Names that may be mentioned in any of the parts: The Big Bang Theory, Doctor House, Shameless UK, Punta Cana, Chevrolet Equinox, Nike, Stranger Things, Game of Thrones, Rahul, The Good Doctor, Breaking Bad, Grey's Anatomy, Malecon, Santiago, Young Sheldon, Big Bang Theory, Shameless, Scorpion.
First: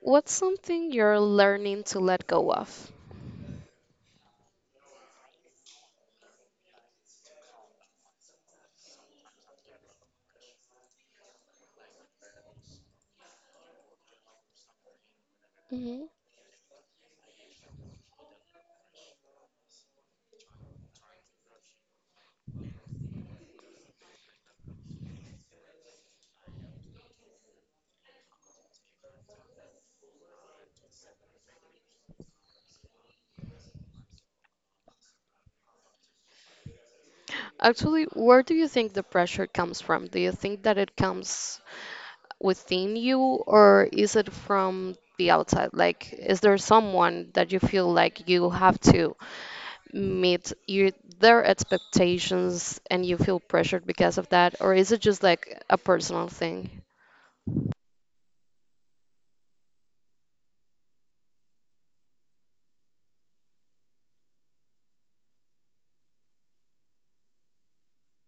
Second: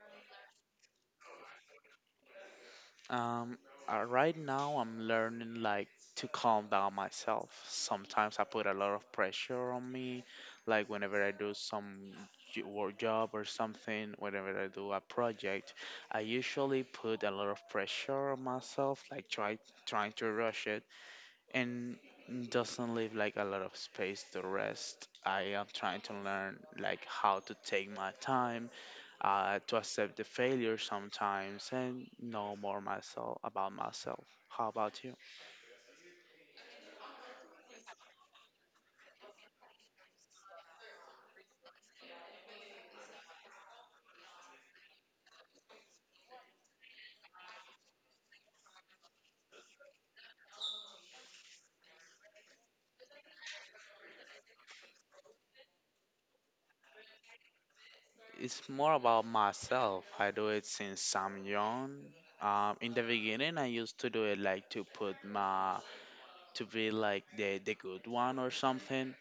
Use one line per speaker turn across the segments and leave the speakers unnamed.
What's something you're learning to let go of?
Um, right now I'm learning like to calm down myself. Sometimes I put a lot of pressure on me, like whenever I do some work job or something, whenever I do a project,
hmm
I usually put a lot of pressure on myself, like trying to rush it and doesn't leave like a lot of space to rest. I am trying to learn like how to take my time, to accept the failure sometimes and know more myself about myself. How about you?
Actually, where do you think the pressure comes from? Do you think that it comes within you, or is it from the outside? Like, is there someone that you feel like you have to meet their expectations and you feel pressured because of that, or is it just like a personal thing?
It's more about myself. I do it since I'm young. In the beginning, I used to do it like to put my, to be like the good one or something.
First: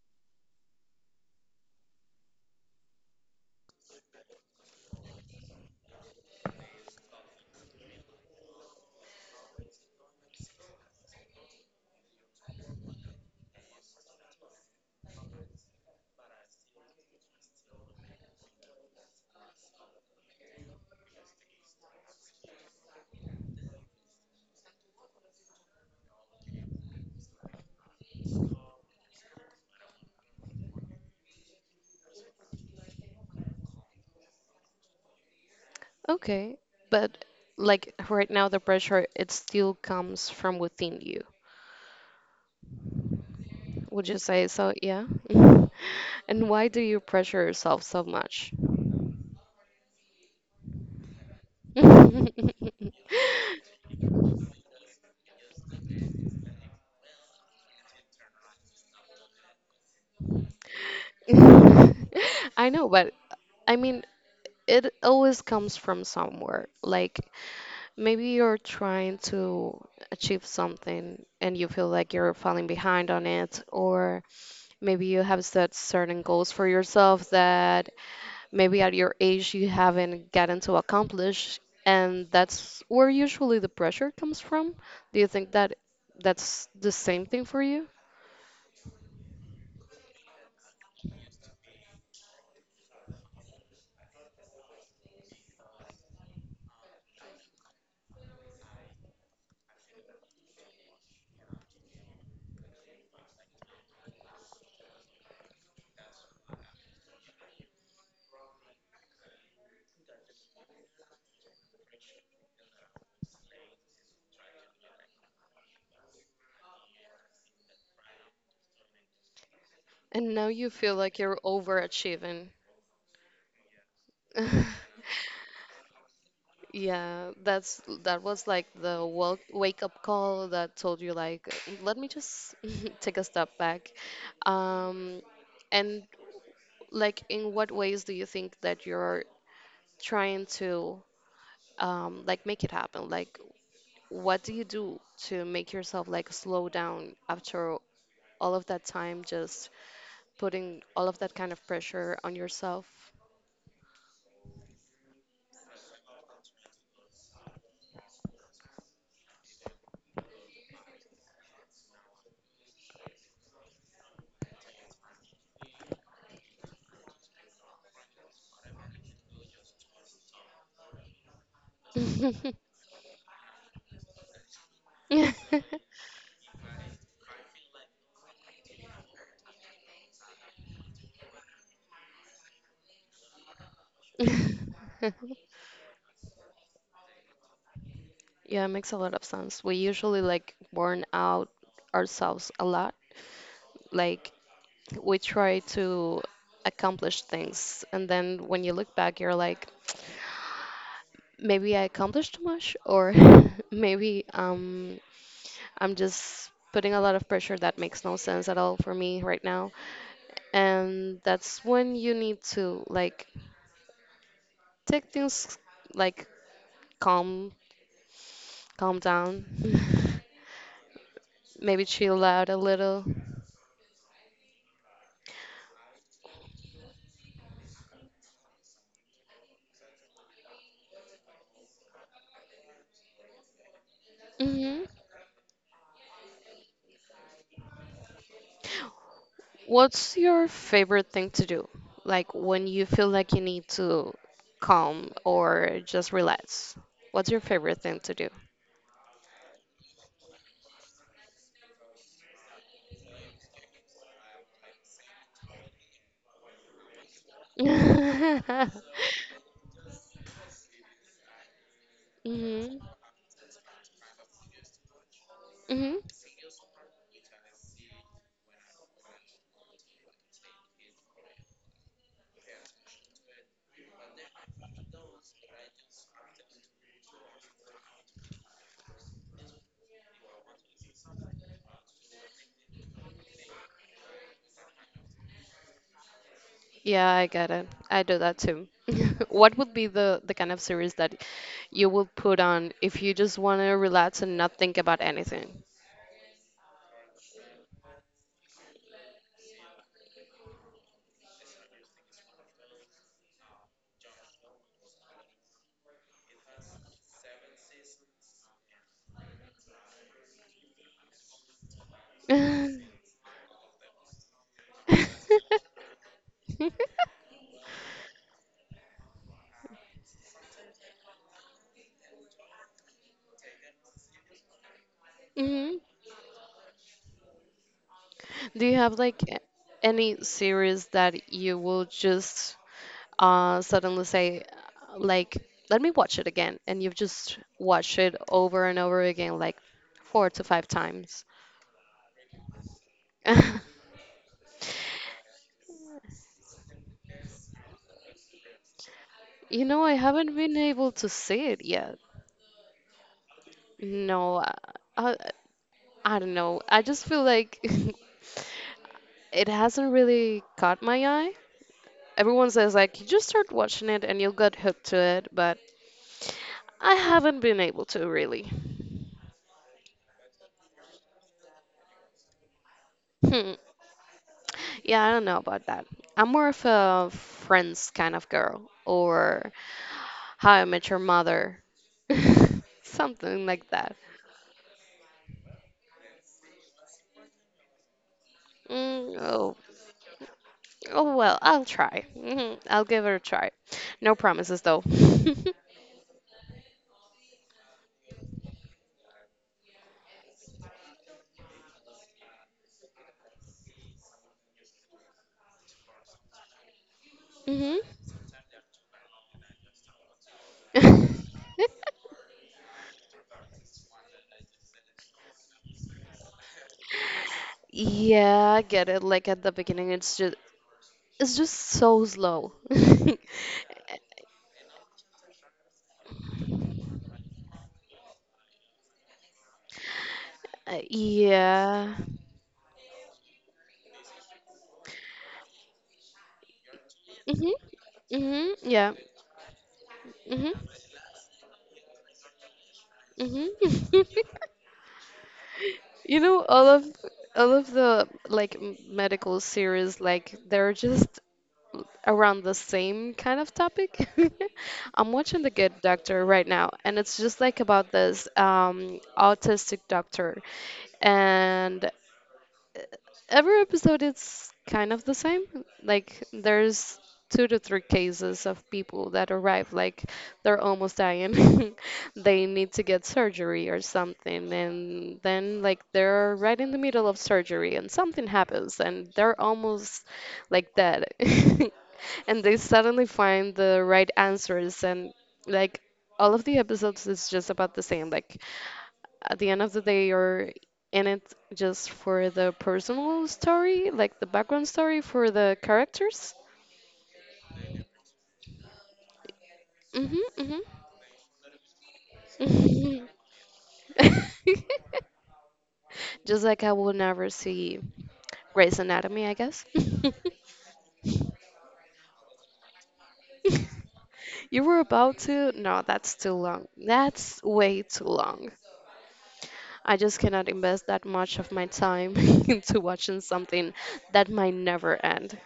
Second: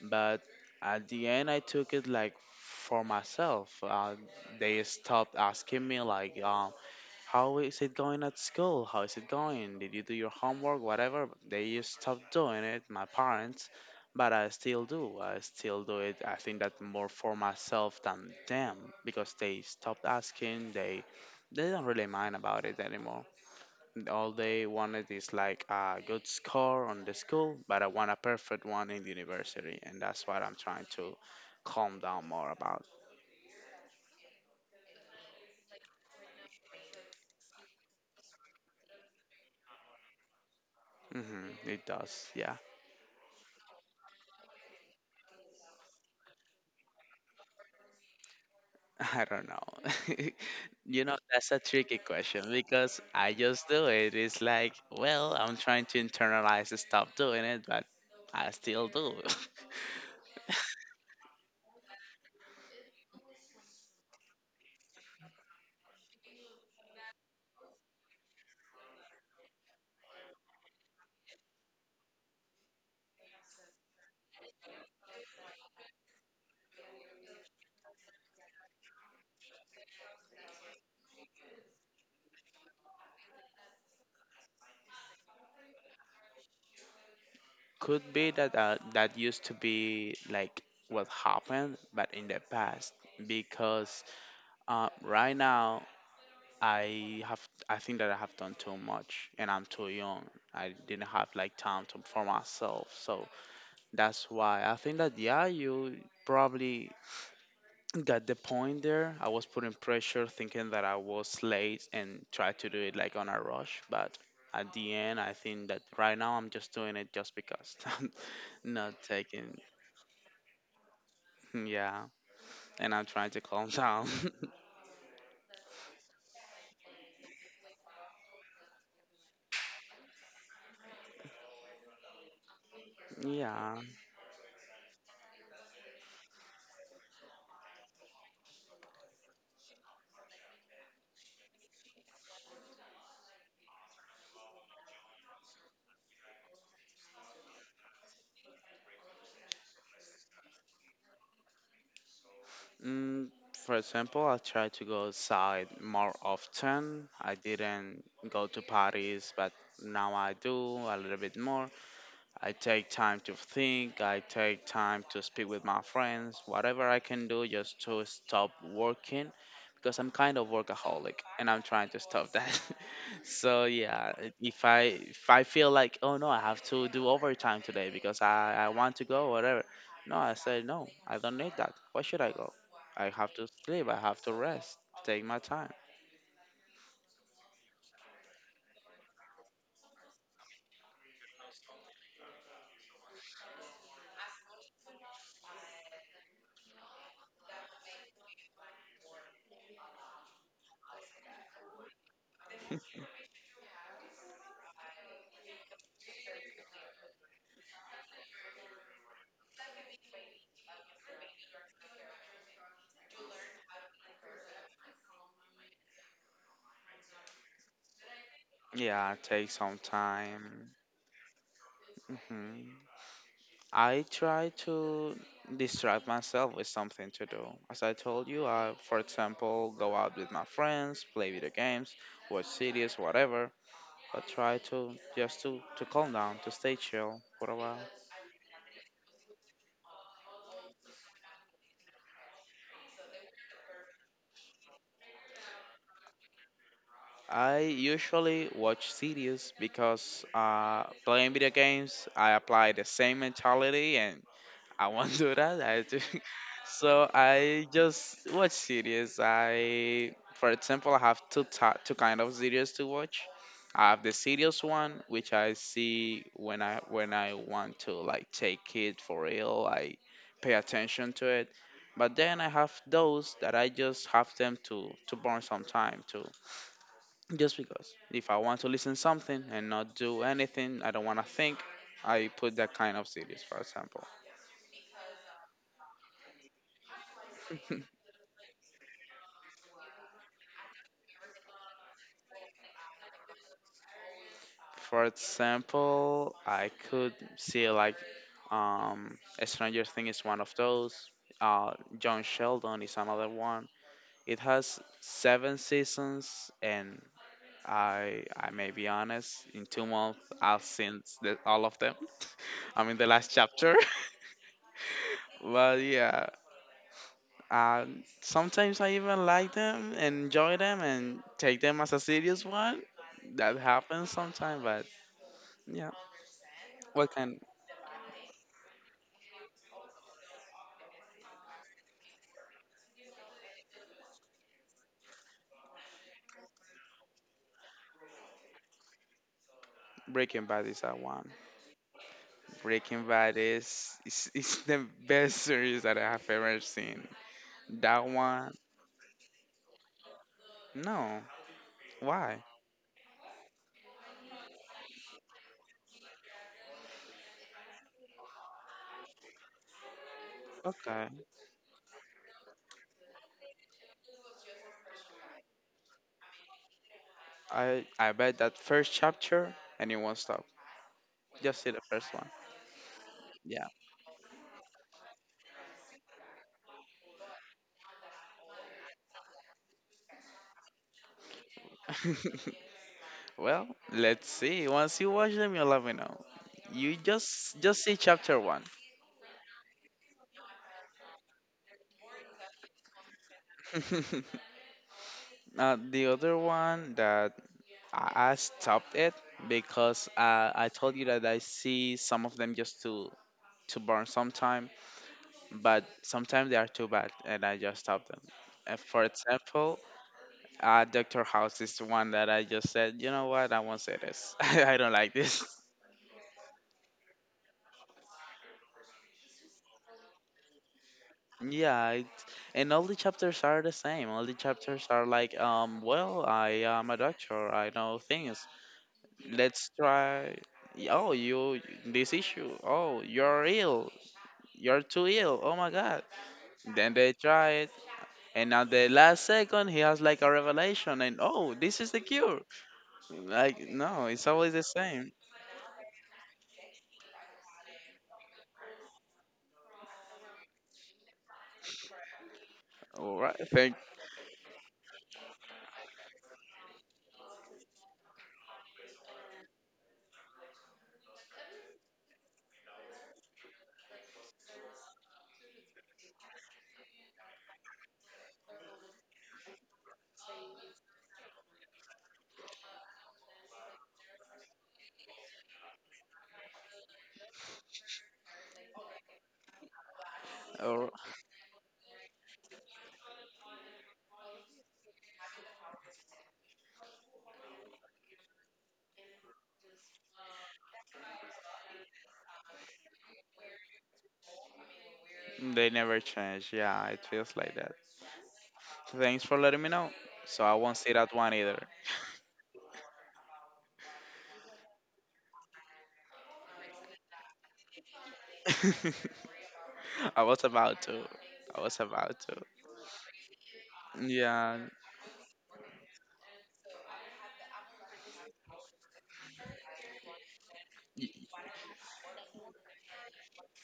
But at the end, I took it like for myself. They stopped asking me like, how is it going at school? How is it going? Did you do your homework? Whatever. They just stopped doing it, my parents, but I still do. I still do it. I think that more for myself than them because they stopped asking. They don't really mind about it anymore. All they wanted is like a good score on the school, but I want a perfect one in the university, and that's what I'm trying to calm down more about.
Okay, but like right now, the pressure, it still comes from within you.
Hmm it does, yeah.
Would you say so? Yeah. And why do you pressure yourself so much?
I don't know. You know, that's a tricky question because I just do it. It's like, well, I'm trying to internalize and stop doing it, but I still do.
I know, but I mean, it always comes from somewhere. Like maybe you're trying to achieve something and you feel like you're falling behind on it, or maybe you have set certain goals for yourself that maybe at your age you haven't gotten to accomplish, and that's where usually the pressure comes from. Do you think that that's the same thing for you?
Could be that, that used to be like what happened, but in the past, because right now I have, I think that I have done too much and I'm too young. I didn't have like time to, for myself, so that's why I think that, yeah, you probably got the point there. I was putting pressure, thinking that I was late, and tried to do it like on a rush. But at the end, I think that right now I'm just doing it just because I'm not
And now you
taking,
feel like you're overachieving.
yeah, and I'm trying to calm down.
Yeah, that was like the wake up call that told you like, let me just take a step back.
yeah.
Um, and like, in what ways do you think that you're trying to like make it happen? Like, what do you do to make yourself like slow down after all of that time just putting all of that kind of pressure on yourself?
Mm, for example, I tried to go outside more often. I didn't go to parties, but now I do a little bit more. I take time to think, I take time to speak with my friends, whatever I can do just to stop working because I'm kind of workaholic and I'm trying to stop that. so yeah, if I feel like, oh no, I have to do overtime today because I want to go whatever. No, I say no, I don't need that. Why should I go? I have to sleep, I have to rest, take my time.
Yeah, it makes a lot of sense. We usually like burn out ourselves a lot. Like we try to accomplish things, and then when you look back, you're like, maybe I accomplished too much, or maybe I'm just putting a lot of pressure that makes no sense at all for me right now. And that's when you need to like take things like calm, calm down,
Yeah, take some
maybe chill
time.
out a little.
Hmm, I try to distract myself with something to do. As I told you, I, for example, go out with my friends, play video games, watch series,
hmm
whatever. I try to just to calm down, to stay chill for a while.
What's your favorite thing to do? Like when you feel like you need to calm or just relax. What's your favorite thing to do?
I usually watch series because, playing video games, I apply the same mentality and I won't do that. I do. So I just watch series. I, for example, I
hmm
have two kind of series to watch. I have the
hmm
serious one, which I see when I want to like take it for real. I pay attention to it. But then I have those that I just have them to burn some time, to just because if I want to listen something and not do anything, I don't want to think. I put that kind of series, for example.
Yeah, I get it. I do that too. What would be the kind of series that you would put on if you just want to relax and not think about anything?
For example, I could see like, um, Stranger Things is one of those. Uh, John Sheldon is another one. It has seven seasons, and I may be honest, in two months I've seen the, all of them. I'm in the last chapter. But yeah, uh, sometimes I even like them, enjoy them, and take them as a serious one. That
hmm
happens sometimes, but yeah,
Do you
what
have
can.
like any series that you will just suddenly say like let me watch it again and you've just watched it over and over again like four to five times?
Breaking Bad is that one.
hmm
Breaking Bad is is the best series that I have ever seen.
You
That
know, I
one,
haven't been able to see it yet.
no. Why?
No, I, I, I don't know. I just feel like it hasn't really caught my eye. Everyone says
Okay.
like you just start watching it and you'll get hooked to it, but I haven't been able to really.
I bet that first chapter and it won't stop. Just see
Hmm.
the first one.
Yeah, I don't know
Yeah.
about that. I'm more of a Friends kind of girl or How I Met Your Mother. Something like that.
well, let's see. Once you watch them, you'll let me know. You
Mm,
just
oh.
see chapter one.
Oh, well, I'll try. I'll give it a try. No promises, though.
The other one that I stopped it because, I told you that I see some of them just to burn sometime, but
hmm
sometimes they are too bad, and I just stop them. For example, Doctor House is the one that I just said, you know what, I won't say this. I don't like this.
Yeah, I get it. Like at the beginning, it's just so slow.
Yeah, it, and all the chapters are the same. All the chapters are like, well, I am a doctor. I know things. Let's
Yeah.
try. Oh, you this issue. Oh, you're ill. You're too ill. Oh my
hmm
God. Then they
Yeah.
try. And at
hmm
the last second, he has like a revelation, and oh,
hmm
this is the cure. Like, no, it's
You
always the
know,
same.
all of the like medical series, like they're just around the same kind of topic.
All
I'm
right,
watching
thank.
The Good Doctor right now, and it's just like about this autistic doctor, and every episode it's kind of the same. Like there's two to three cases of people that arrive like they're almost dying. They need to get surgery or something and then like they're right in the middle of surgery and something happens and they're almost like dead. And
All
they
right.
suddenly find the right answers and like all of the episodes is just about the same. Like at the end of the day you're in it just for the personal story, like the background story for the characters.
They never change. Yeah, it feels like that.
Mhm,
Thanks for letting me know. So I won't see that
mhm.
one either.
Just like I will never see Grey's Anatomy, I guess.
I was about to. I was about to.
You were about to? No, that's too
Yeah.
long. That's way too long. I just cannot invest that much of my time into
Y-
watching something that might never end.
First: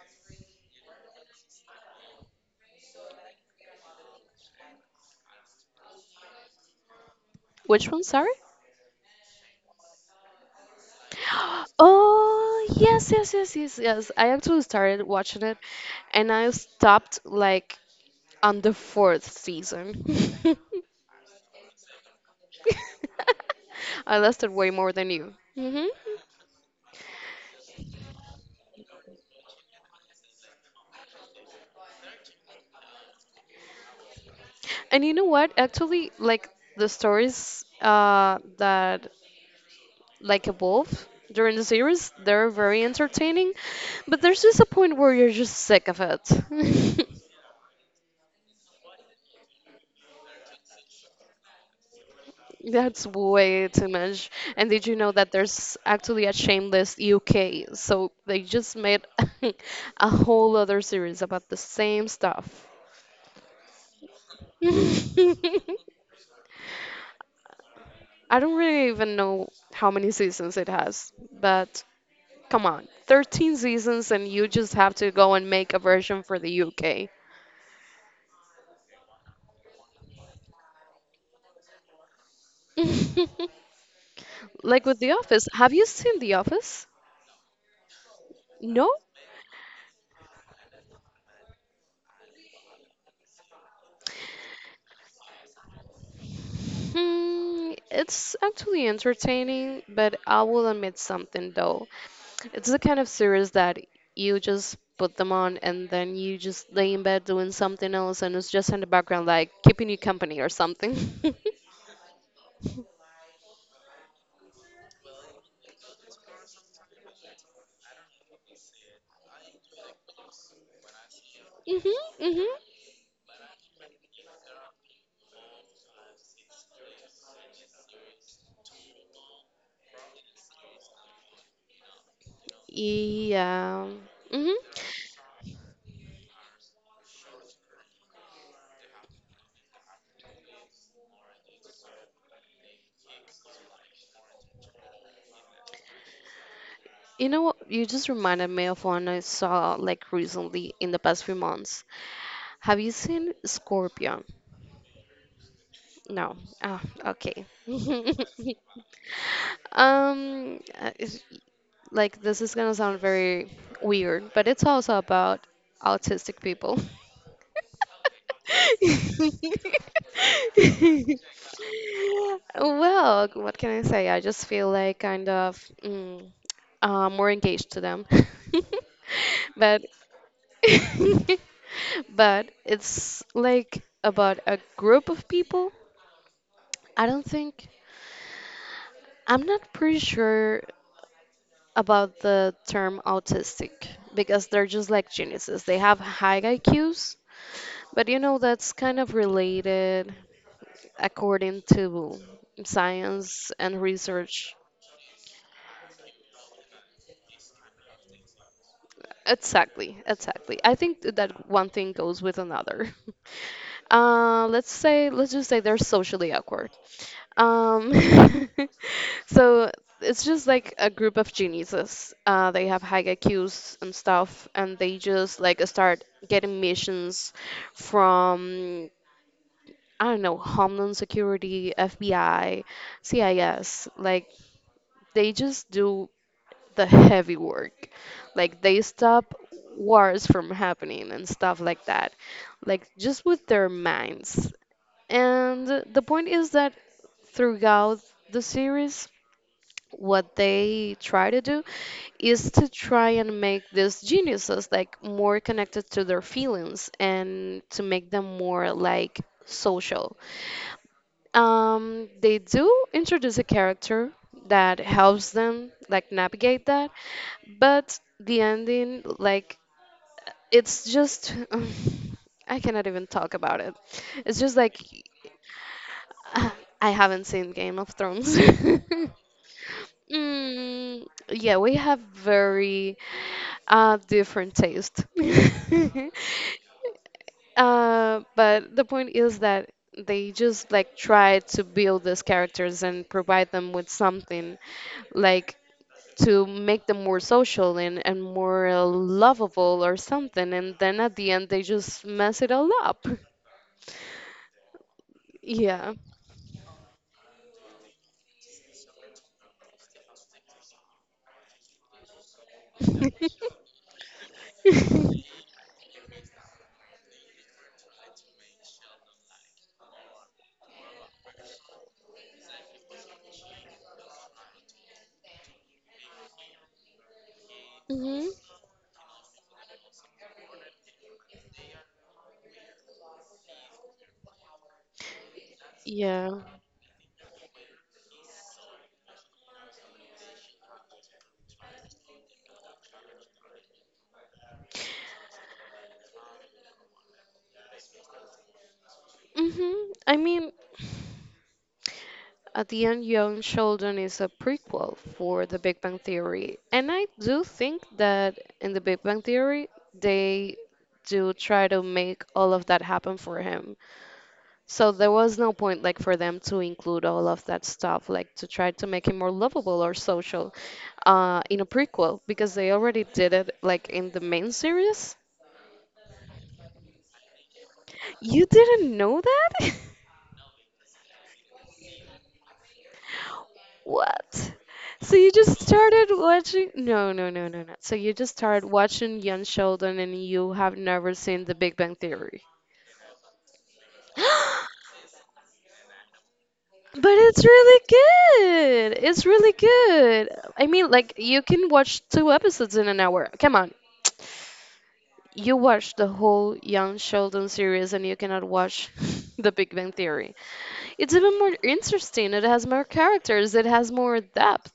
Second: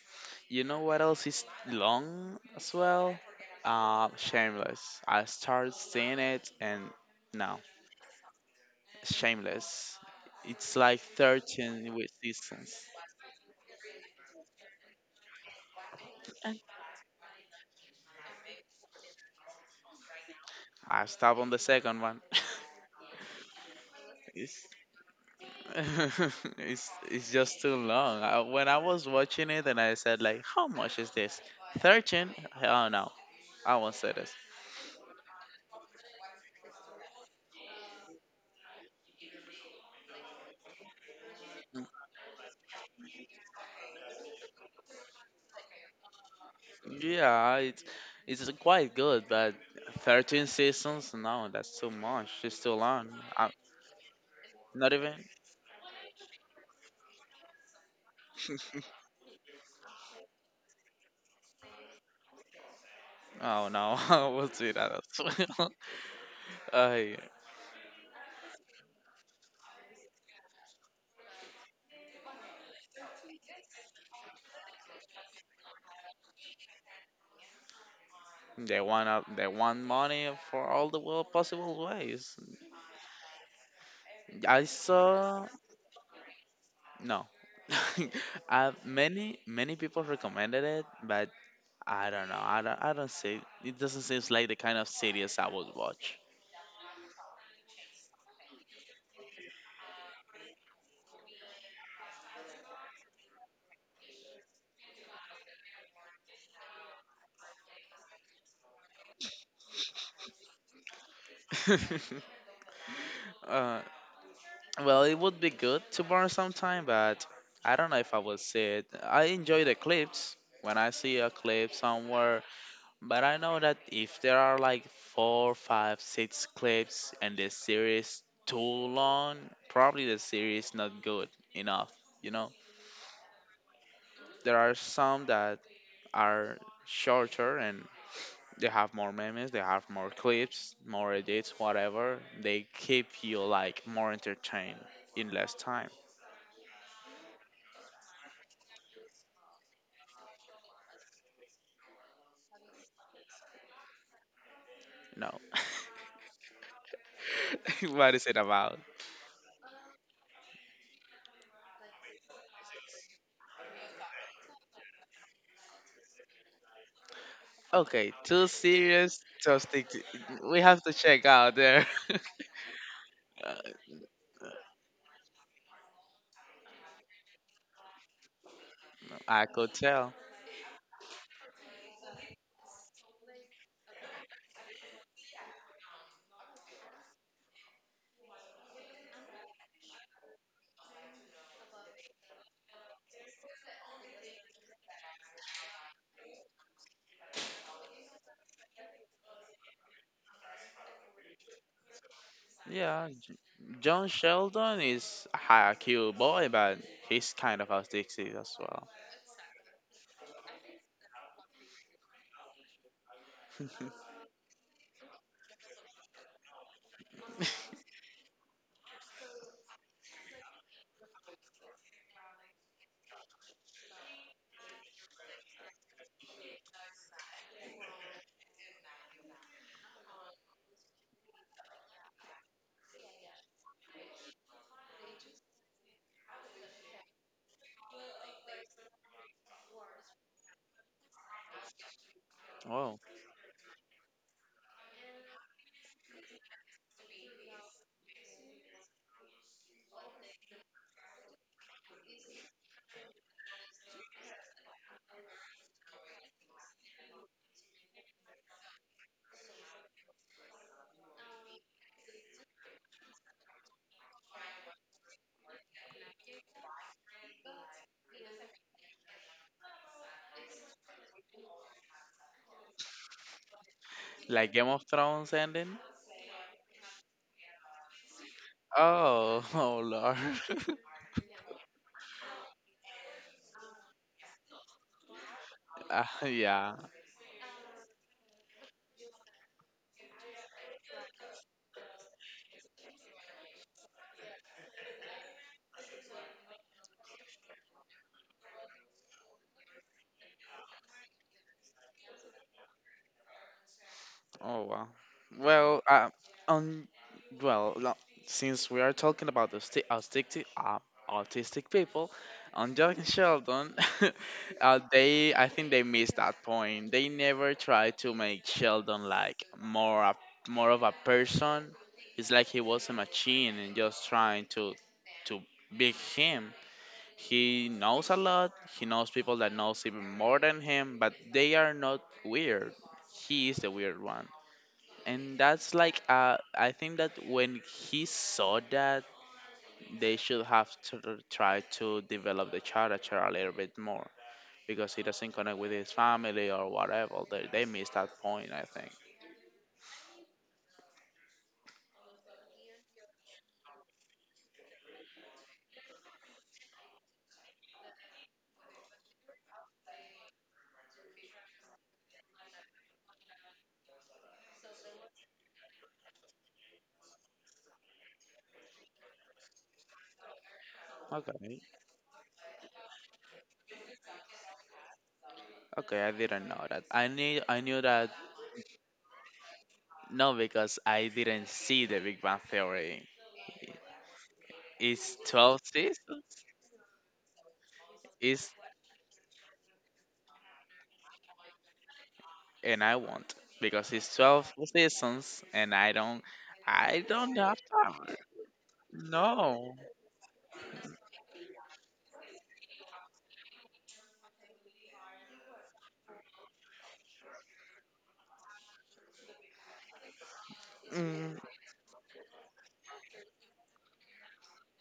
you know what else is long as well? Shameless. I started seeing it, and no,
Which one, sorry?
Shameless. It's like 13 with
Oh,
distance.
yes, yes, yes, yes, yes. I actually started watching it and I stopped like on the fourth season.
I stopped on the second one.
I lasted
it's,
way more than you.
it's just too long. I, when I was watching it and I said like, how much is this? 13? Oh no, I won't say this.
And you know what? Actually, like the stories that like evolve during the series, they're very entertaining, but there's just a point where you're just sick of it.
Yeah, it's quite good, but 13 seasons? No, that's too much. It's too
That's
long. I
way too much. And did
not
you know
even.
that there's actually a Shameless UK? So they just made a whole other series about the same stuff.
Oh no, I won't do that. As well. Ay,
I don't really even know how many seasons it has, but come on, 13 seasons, and you just have to go and make a version for the UK.
they want up, they want money for all the world possible ways. I
Like with The
saw.
Office, have you seen The Office?
No.
No?
Many people recommended it, but I don't know. I don't. I don't see. It doesn't seem like the kind of series I would watch.
Hmm, it's actually entertaining, but I will admit something though. It's the kind of series that you just put them on and then you just lay in bed doing something else and it's just in the background, like keeping you company or something.
uh, well, it would be good to burn some time, but I don't know if I will see it. I enjoy the clips. When I see a clip
Mm-hmm,
somewhere,
mm-hmm.
But I know that if there are like four, five, six clips and the series too long, probably the series not good enough, you know?
Yeah. Mm-hmm.
There are some that are shorter and they have more memes, they have more clips, more edits, whatever. They keep you like more entertained in less time.
You know what? You just reminded me of one I saw like recently in the past few months. Have you seen Scorpion?
No.
No. Oh, okay.
what is it about?
Um, uh, it's- like this is gonna sound very weird, but it's also about autistic people.
Okay, too serious. So stick. To, we have to check out there.
Well, what can
Uh,
I say? I just feel like kind of more engaged to them.
I could
But
tell.
but it's like about a group of people. I don't think I'm not pretty sure about the term autistic because they're just like geniuses. They have high IQs, but you know, that's kind of related according to
Yeah,
science and
John
research.
Sheldon is a cute boy, but he's kind of autistic as well.
Exactly, exactly. I think that one thing goes with another. Let's say, let's just say they're socially awkward. Um, so it's just like a group of geniuses. They have high IQs and stuff, and they just like start getting missions from I don't know Homeland Security, FBI, CIS. Like they just do the heavy work. Like they stop wars from happening and stuff like that. Like
Wow.
just with their minds. And the point is that throughout the series, what they try to do is to try and make these geniuses like more connected to their feelings and to make them more like social, they do introduce a character that helps them like navigate that, but the ending like it's just I cannot even talk about it. It's
Like
just
Game
like
of Thrones ending?
I haven't seen Game of Thrones.
Oh, oh lord.
Mm, yeah, we have very different taste.
Yeah.
But the point is that they just like try to build these characters and provide them with something like to make them more social and more lovable or something. And then at the end, they just mess it all up.
Oh wow. Well,
Yeah.
on, well, since we are talking about the autistic, autistic people, on Jack and Sheldon, they I think they missed that point. They never tried to make Sheldon like more of a person. It's like he was a machine and just trying to to be him. He knows a
hmm
lot. He knows people that knows even more than him, but they are not weird. He is the weird, and that's like,
Yeah.
I think that when he saw that they should have to try to develop the character a little bit more because he doesn't connect with his family or whatever. They missed that point, I think.
I mean, at the end, Young Sheldon is a prequel for The Big Bang Theory, and I do think that in The Big Bang Theory they do try to make all of that happen for him. So there was no point like for them to include all of that stuff, like to try to make him more lovable or social,
Okay,
in a prequel because they already did it like in the main series.
okay, I didn't know that. I knew that
You didn't know that?
no because I didn't see the Big Bang Theory.
What?
It's
So you
12
just started
seasons.
watching? No, no, no, no, no. So you just
It's,
started watching Young Sheldon and you have never seen The Big Bang Theory.
and I won't because it's 12 seasons and I
But
don't
it's
have
really
time.
good. It's really
No.
good. I mean, like, you can watch two episodes in an hour. Come on. You watch the whole Young Sheldon series and you cannot watch The Big Bang Theory. It's even more interesting. It has more characters. It has more depth,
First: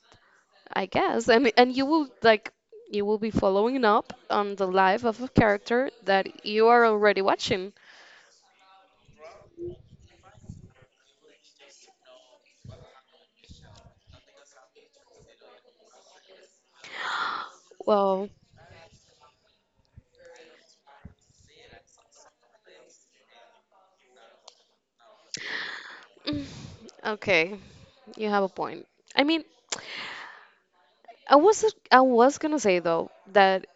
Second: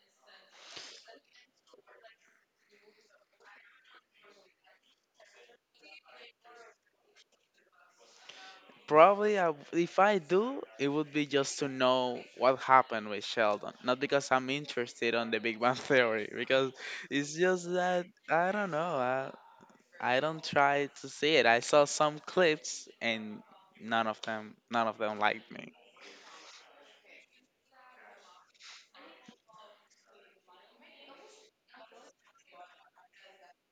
I guess. I mean, and you will like you will be following up on the life of a character that you are already watching.
Probably, I, if I do, it would be just to know what happened with Sheldon. Not because I'm interested on the Big Bang Theory, because it's just that
Well,
I don't know. I don't try to see it. I saw some clips, and none of them liked me.
mm, okay, you have a point. I mean, I was I was gonna say though that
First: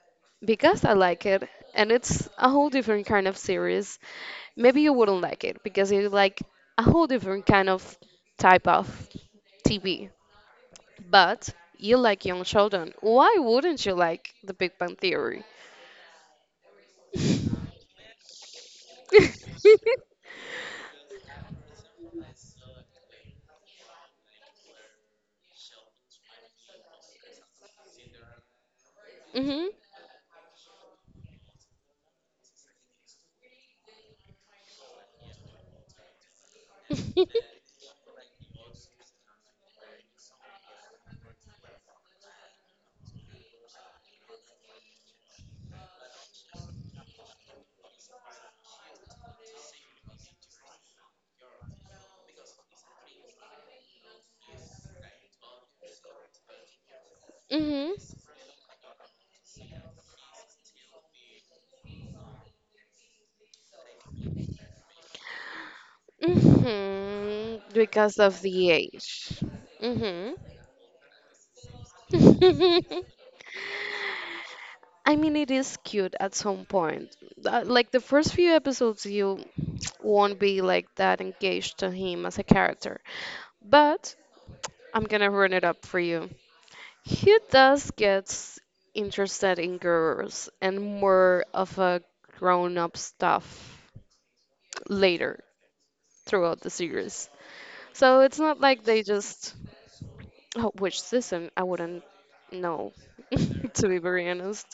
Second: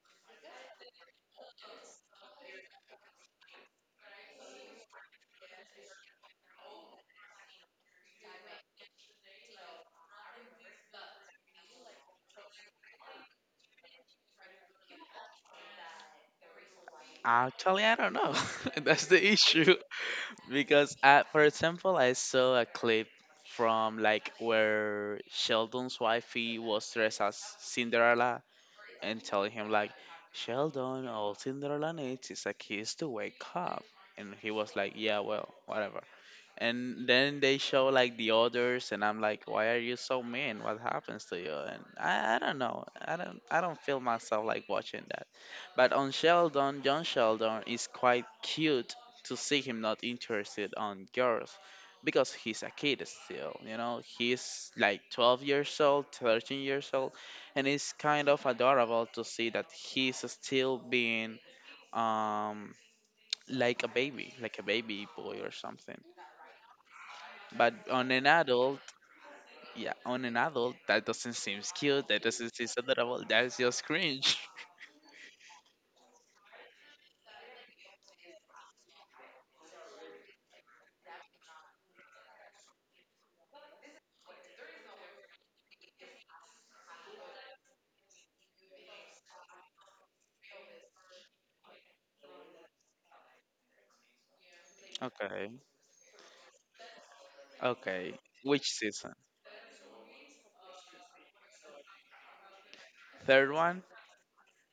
because I like it and it's a whole different kind of series, maybe you wouldn't like it because you like a whole different kind of type of TV. But you like young children. Why wouldn't you like the Big Bang Theory?
Actually, I don't know. That's the issue. Because, I, for example, I saw a clip from like where Sheldon's wifey was dressed as Cinderella and telling
hmm
him like, Sheldon, all Cinderella needs is a kiss to wake up. And he was like, "Yeah, well, whatever," and then they show like the others, and I'm like, why are you so mean? What happens to you? And I don't know. I don't feel myself like watching that. But on Sheldon, John Sheldon is quite cute, to see him not interested on girls, because he's a kid still, you know, he's like 12 years old, 13 years old, and it's
hmm
kind of adorable to see that he's still being um like a baby, like a baby boy or something. But on
Because
an
of
adult,
the age.
yeah, on an
hmm
adult, that doesn't seem cute. That doesn't seem adorable. That's just cringe.
I mean, it is cute at some point. Like the first few episodes, you won't be like that engaged to him as a character. But I'm gonna run it up for you. He does gets interested in girls and more of a grown-up stuff later
Okay.
throughout the series.
Okay.
So it's not
Which
like they
season?
just Oh, which season? I wouldn't know,
Third one.
to be very honest.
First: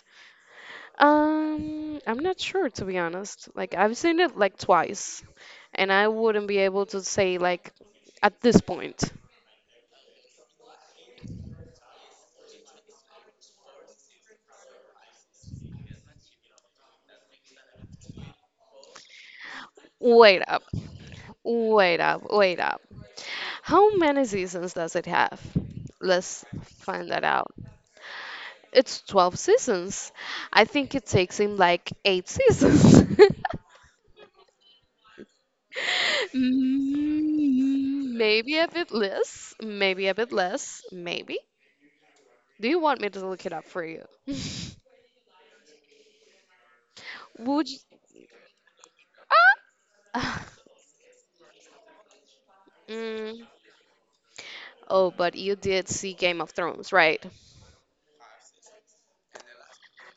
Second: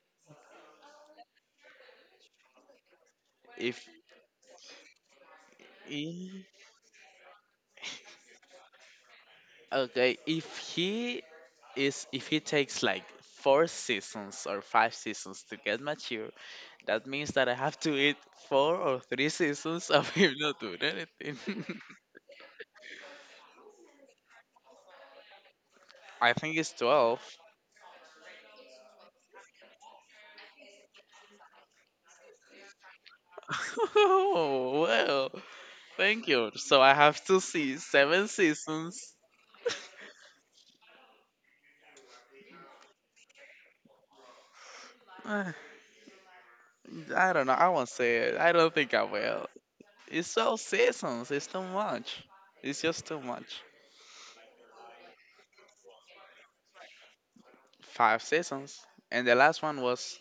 I'm not sure, to be honest. Like,
If
I've seen it like twice, and I
he,
wouldn't be able to say, like, at this point,
okay, if he is, if he takes like four seasons or five seasons to get mature, that means that I have to eat four or three seasons of him
wait
not
up,
doing anything.
wait up, wait up. How many seasons does it have?
I think
Let's
it's 12.
find that out. It's 12 seasons. I think it takes him like eight seasons.
Oh well, thank you. So I have to see seven
Maybe a bit
seasons.
less, maybe a bit less, maybe. Do you want me to look it up for you?
Uh, I don't know. I
Would you?
won't say it. I don't think I will. It's
Ah!
so seasons. It's too much. It's just too
Mm,
much.
oh, but you did see Game of Thrones, right?
Five seasons, and the last one was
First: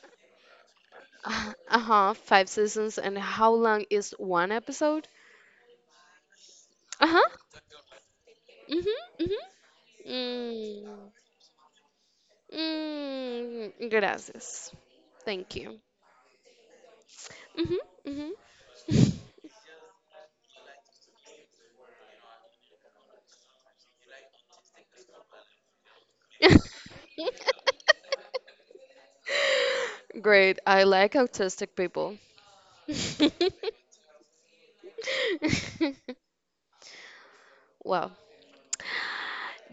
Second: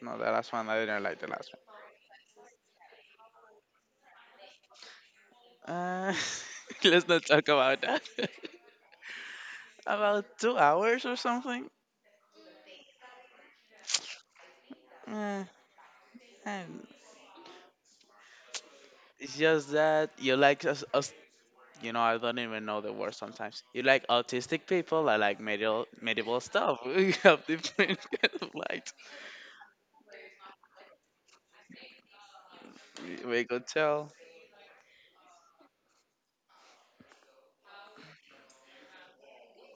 no. The last one, I didn't like the last
Uh-huh, five seasons, and how long is one episode?
one. Let's not talk
Uh-huh.
about that.
Mm-hmm.
about 2 hours
Mm-hmm.
or something.
Mm, mm, gracias.
Uh,
Thank you.
and
Mm-hmm. Mm-hmm.
it's just that you like us, us. You know, I don't even know the word sometimes. You like autistic people. I like medieval stuff. We have different kind of light.
Great. I like autistic people.
We could tell.
Well,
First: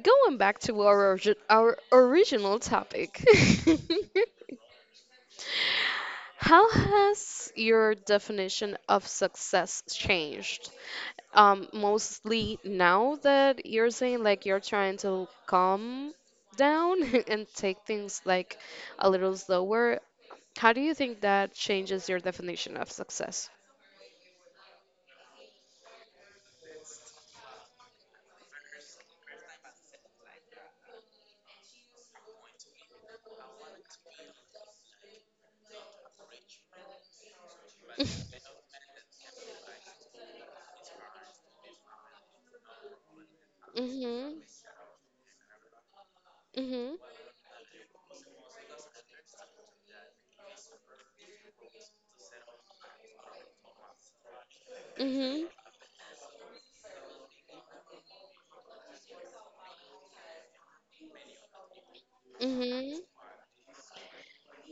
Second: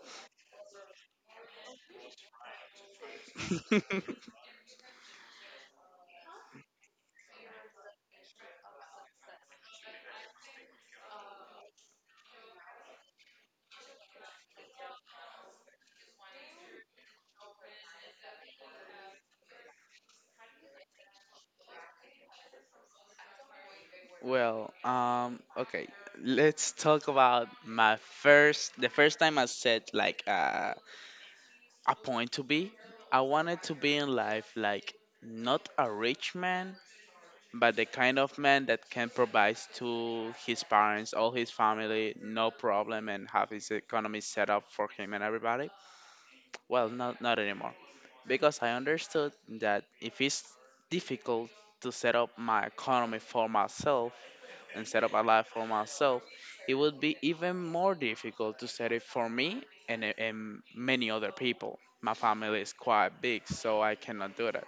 going back to our our original topic. How has your definition of success changed? Mostly now that you're saying like you're trying to calm down and take things like a little slower. How do you think that changes your definition of success?
Well, okay. Let's talk about the first time I set like a point to be. I wanted to be in life like not a rich man, but the kind of man that can provide to his parents, all his family, no problem, and have his economy
Mhm.
set up for him and everybody. Well,
Mhm.
not anymore, because I understood that if it's difficult to set up my economy for myself and set up a
Mhm.
life for myself, it would be even more difficult to set it for me and many other people. My family is
Mhm.
quite big, so I cannot do that.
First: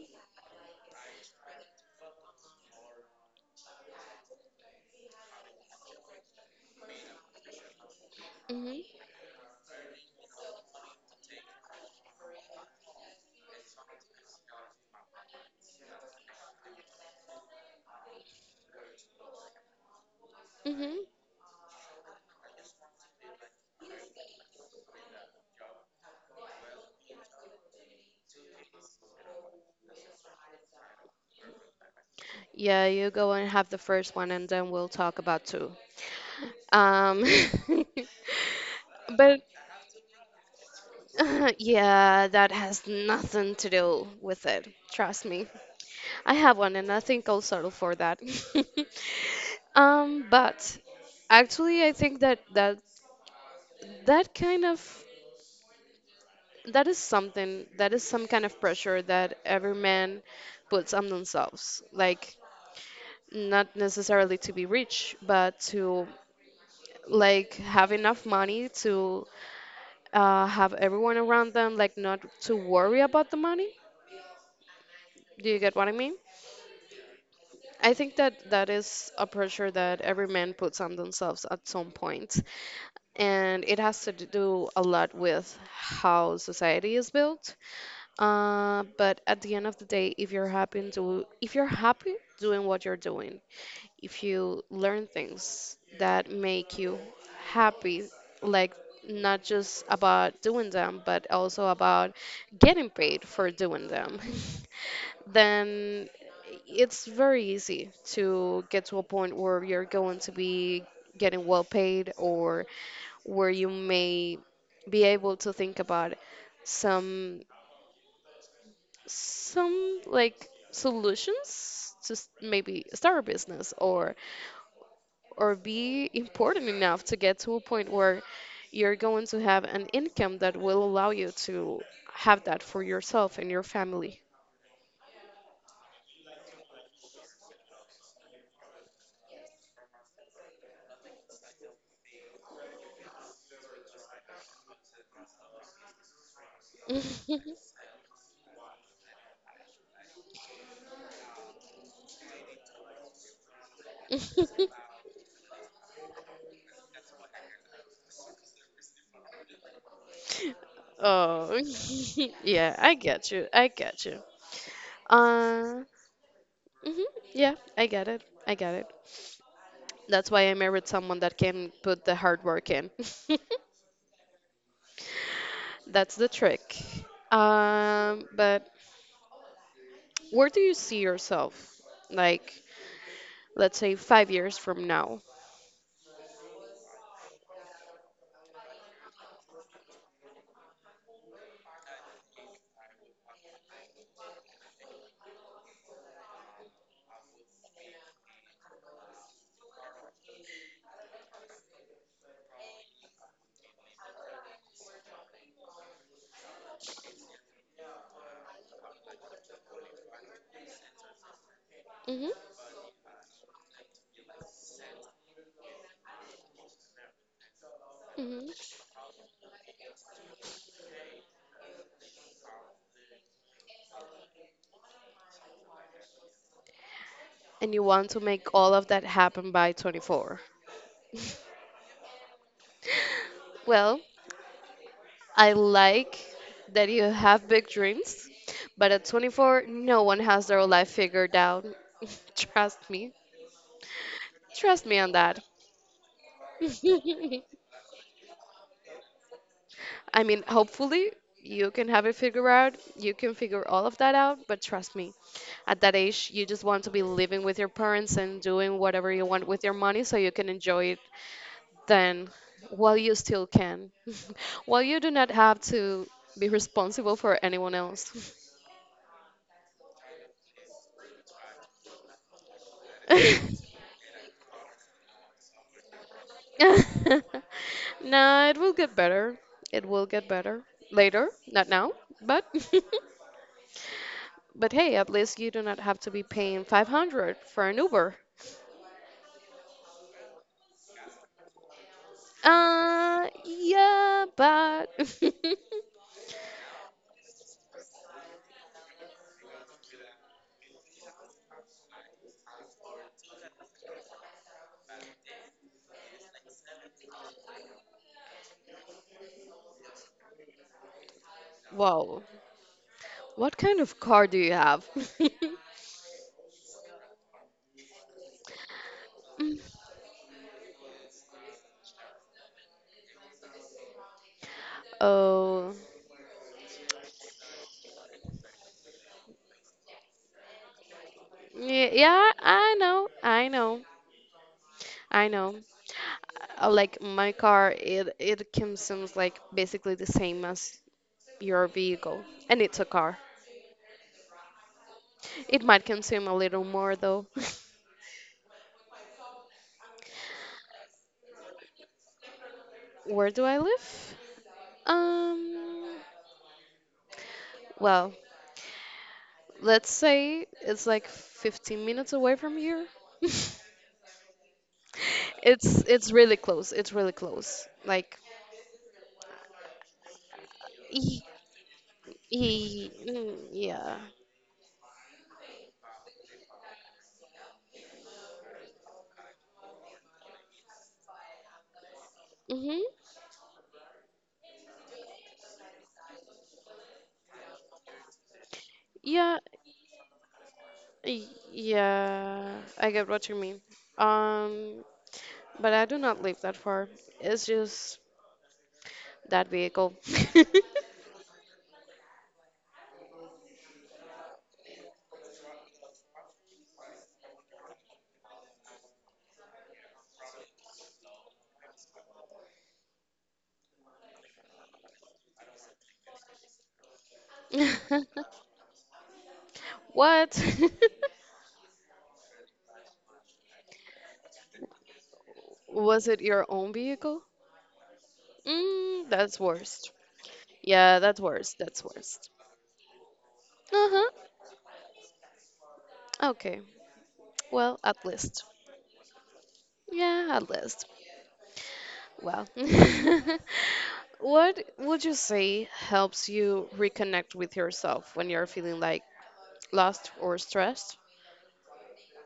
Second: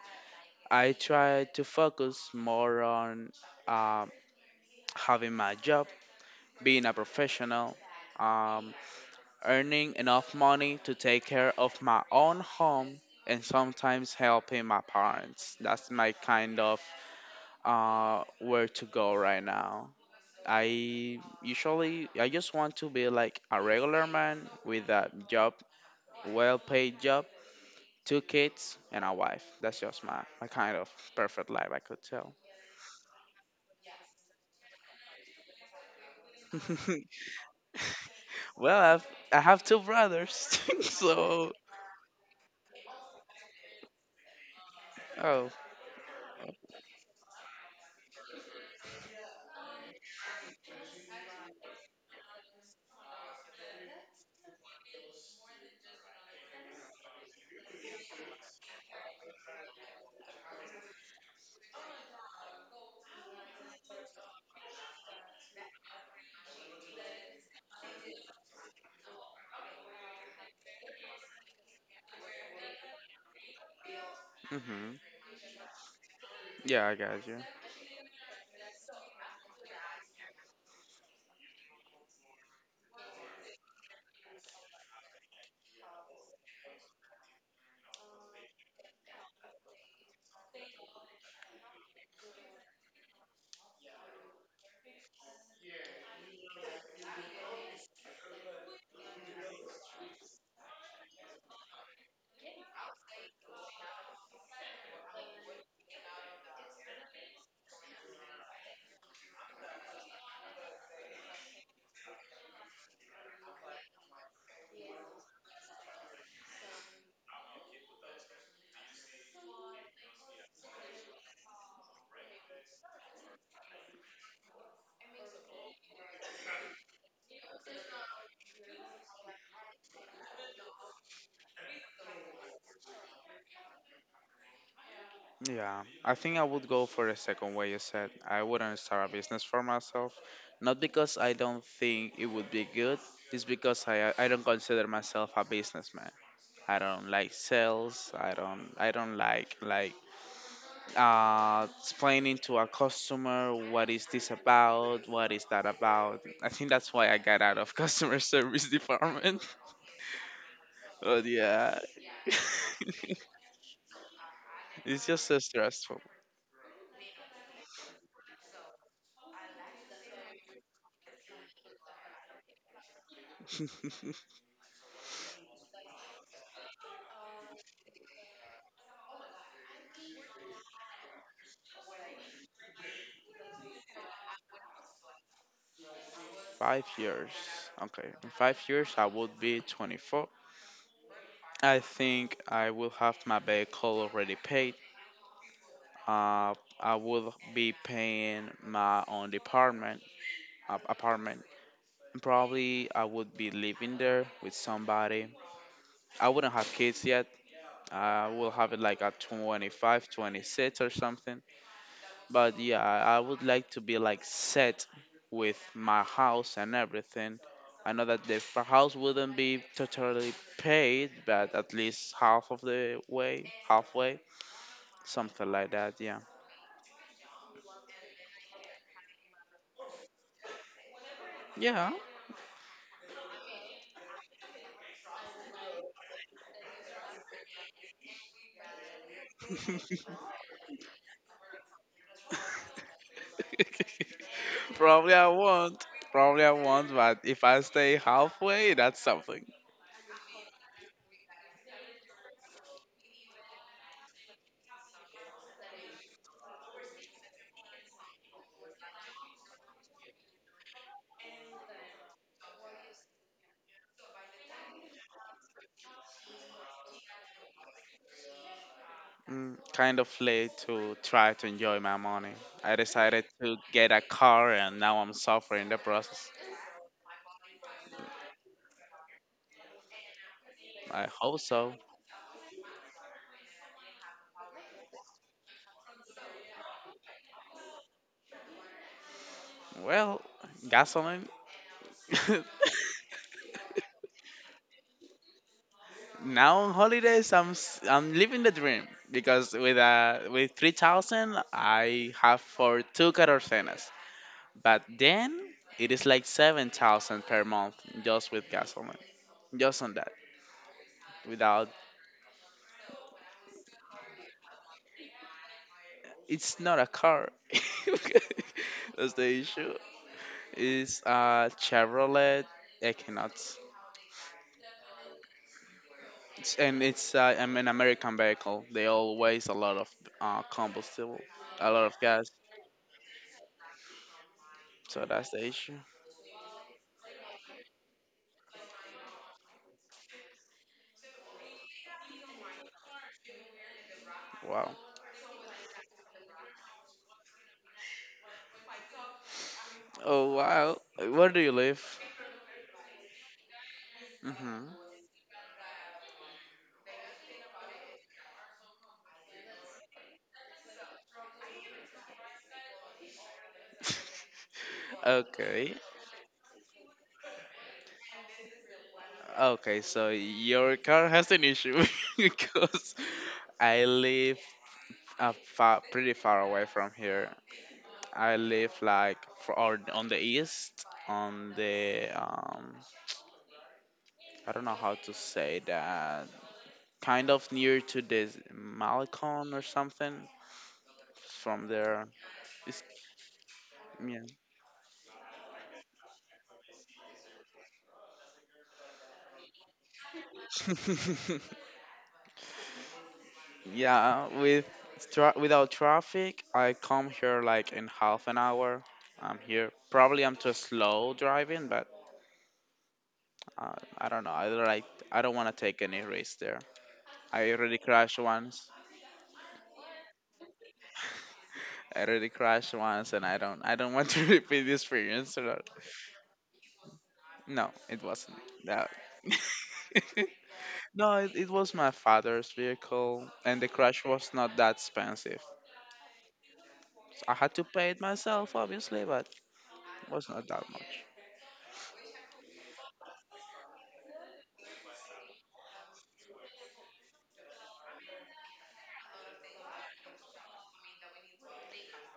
I try to focus more on uh, having my job, being a professional, um,
Mhm.
earning enough money to take care of my own home, and sometimes helping my parents. That's my kind of where to go right now.
Mhm.
I just want to be like a regular man with a job, well-paid job, two kids and a wife. That's just my kind of perfect life, I could tell.
Yeah, you go and have the first one, and then we'll talk about two. Um,
well, I
but
have two brothers, so.
yeah, that has nothing to do with it. Trust me.
Oh.
I have one and I think I'll settle for that. But actually I think that kind of that is something that is some kind of pressure that every man puts on themselves. Like not necessarily to be rich, but to like have enough money to have everyone around them like not to worry about the money.
Hmm.
Do you get what I mean?
Yeah, I got you.
I think that that is a pressure that every man puts on themselves at some point. And it has to do a lot with how society is built. But at the end of the day, if you're happy and do, if you're happy doing what you're doing, if you learn things that make you happy, like not just about doing them, but also about getting paid for doing them, then it's very easy to get to a point where you're going to be getting well paid or where you may be able to think about some some like solutions to maybe start a business or be important enough to get to a point where you're going to have an income that will allow you to have that for yourself and your family.
Yeah, I think I would go for the second way you said. I wouldn't start a business for myself, not because I don't think it would be good. It's because I don't consider myself a businessman. I don't like sales. I don't like explaining to a customer what is this about, what is that about. I think that's why I got out of customer service department. But
Oh,
yeah.
yeah, I get you. I get you.
it's just so
Uh,
stressful.
mhm, yeah, I get it. I get it. That's why I married someone that can put the hard work in. That's the trick. But where do you see yourself? Like, let's say 5 years from now.
5 years. Okay. In 5 years I would be 24. I think I will have my vehicle already paid. Uh I will be paying my own department apartment. And probably I would be living there with somebody. I wouldn't have kids yet. I will have it like at 25, 26 or something. But
Hmm.
yeah, I would like to be like set with my house and everything. I know that the house
Hmm.
wouldn't be totally paid, but at least half of the way, halfway, something like that. Yeah.
And you want to make all of that happen by 24.
Yeah.
Well, I like that you have big dreams, but at 24, no one has their life figured out. Trust me. Trust
Probably
me
I
on that.
won't. Probably I won't, but if I stay halfway, that's something.
I mean, hopefully you can have it figured out. You can figure all of that out, but trust me, at that age, you just want to be living with your parents and doing whatever you want with your money so you can enjoy it then while you still can. While you do not have to be responsible for anyone else.
Kind of late to try to enjoy my money. I decided to get a car and now I'm suffering the process.
No, it will get better. It will get better
I
later,
hope
not
so.
now, but but hey, at least you do not have to be paying 500 for an Uber.
Well, gasoline.
Yeah, but
now on holidays I'm living the dream because with 3,000 I have for two catorcenas. But then it is like 7,000 per month just with gasoline. Just on that. Without.
wow, what kind of car do you have?
It's not a car. That's the issue. It's a Chevrolet Equinox.
Oh,
An American vehicle. They all waste a lot of combustible, a lot
yeah,
of
yeah,
gas.
I know, I know,
So
I
that's the
know.
issue.
Like my car, it comes seems like basically the same as your vehicle, and it's a car.
Wow.
It might consume a little more though.
Oh wow. Where do you live?
Where do I live?
Hmm.
Um, well, let's say it's like 15 minutes away from here.
Okay.
It's really close. It's really close. Like,
Okay, so your car
e,
has an issue because I
yeah.
live far, pretty far away from here. I live like or on the east, on the
Mhm.
I don't know how to say that. Kind of near to this
Yeah.
Malecon or something.
y-
From there,
Yeah. I
it's,
get what you mean.
yeah,
Um, but I do not live that far. It's just that vehicle.
yeah. With without traffic, I come here like in half an hour. I'm here. Probably I'm too slow driving, but I don't know. I don't like. I don't want to take any risk there. I already crashed once.
What?
I already crashed once, and I don't. I don't want to repeat the experience. So.
Was it your own vehicle?
No, it wasn't that.
That's worst. Yeah, that's
No, it,
worst.
it was
That's
my
worst.
father's vehicle, and the
Uh-huh.
crash was not that expensive.
Okay.
I had to
Well, at
pay it
least.
myself, obviously, but it
Yeah,
was
at
not that
least.
much.
Well, what would you say helps you reconnect with yourself when you're feeling like lost or stressed?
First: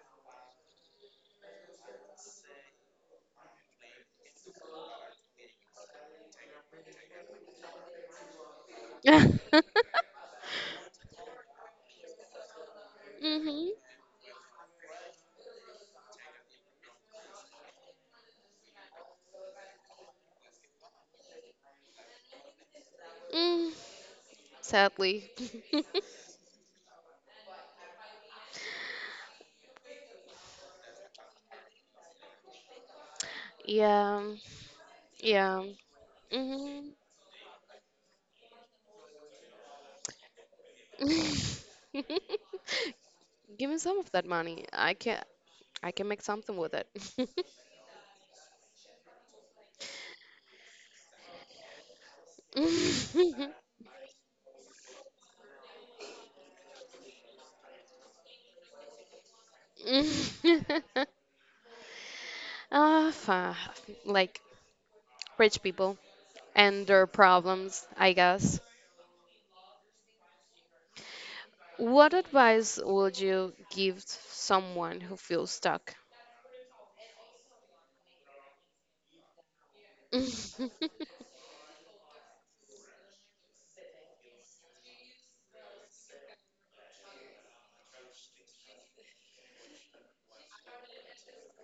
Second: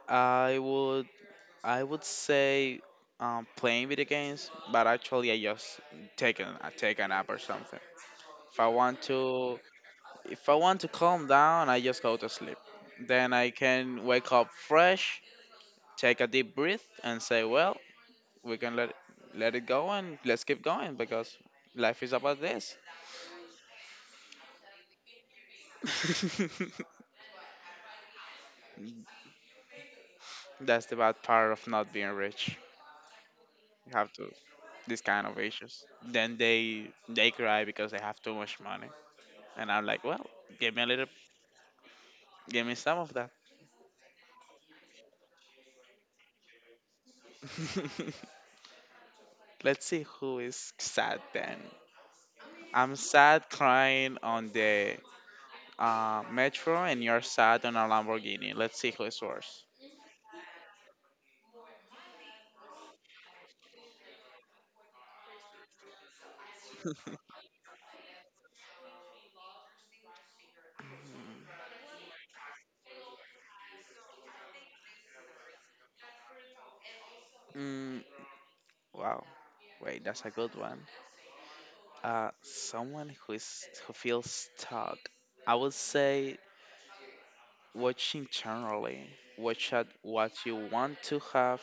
I would I would say playing video games, but actually I just take a I take a nap or something. If I want
Mm-hmm.
to if I want to calm down, I just go to sleep. Then I can wake up fresh, take a deep breath, and say, well, we can let it go, and let's keep going because life is about this.
Mm, sadly.
That's the bad part of not being rich. You have
Yeah.
to these kind of
Yeah.
issues. Then
Mm-hmm.
they cry because they have too much money, and I'm like, well, give me a little, give me some of that.
Give me some of that money. I can make something with it.
Let's see who is sad then. I'm sad crying on the metro, and you're sad on a Lamborghini. Let's see who is worse.
Ah, like rich people and their problems, I guess. What advice would you give someone who feels stuck?
Mm, wow, wait, that's a good one. Someone who feels stuck. I would say Watching generally, watch at what you want to have.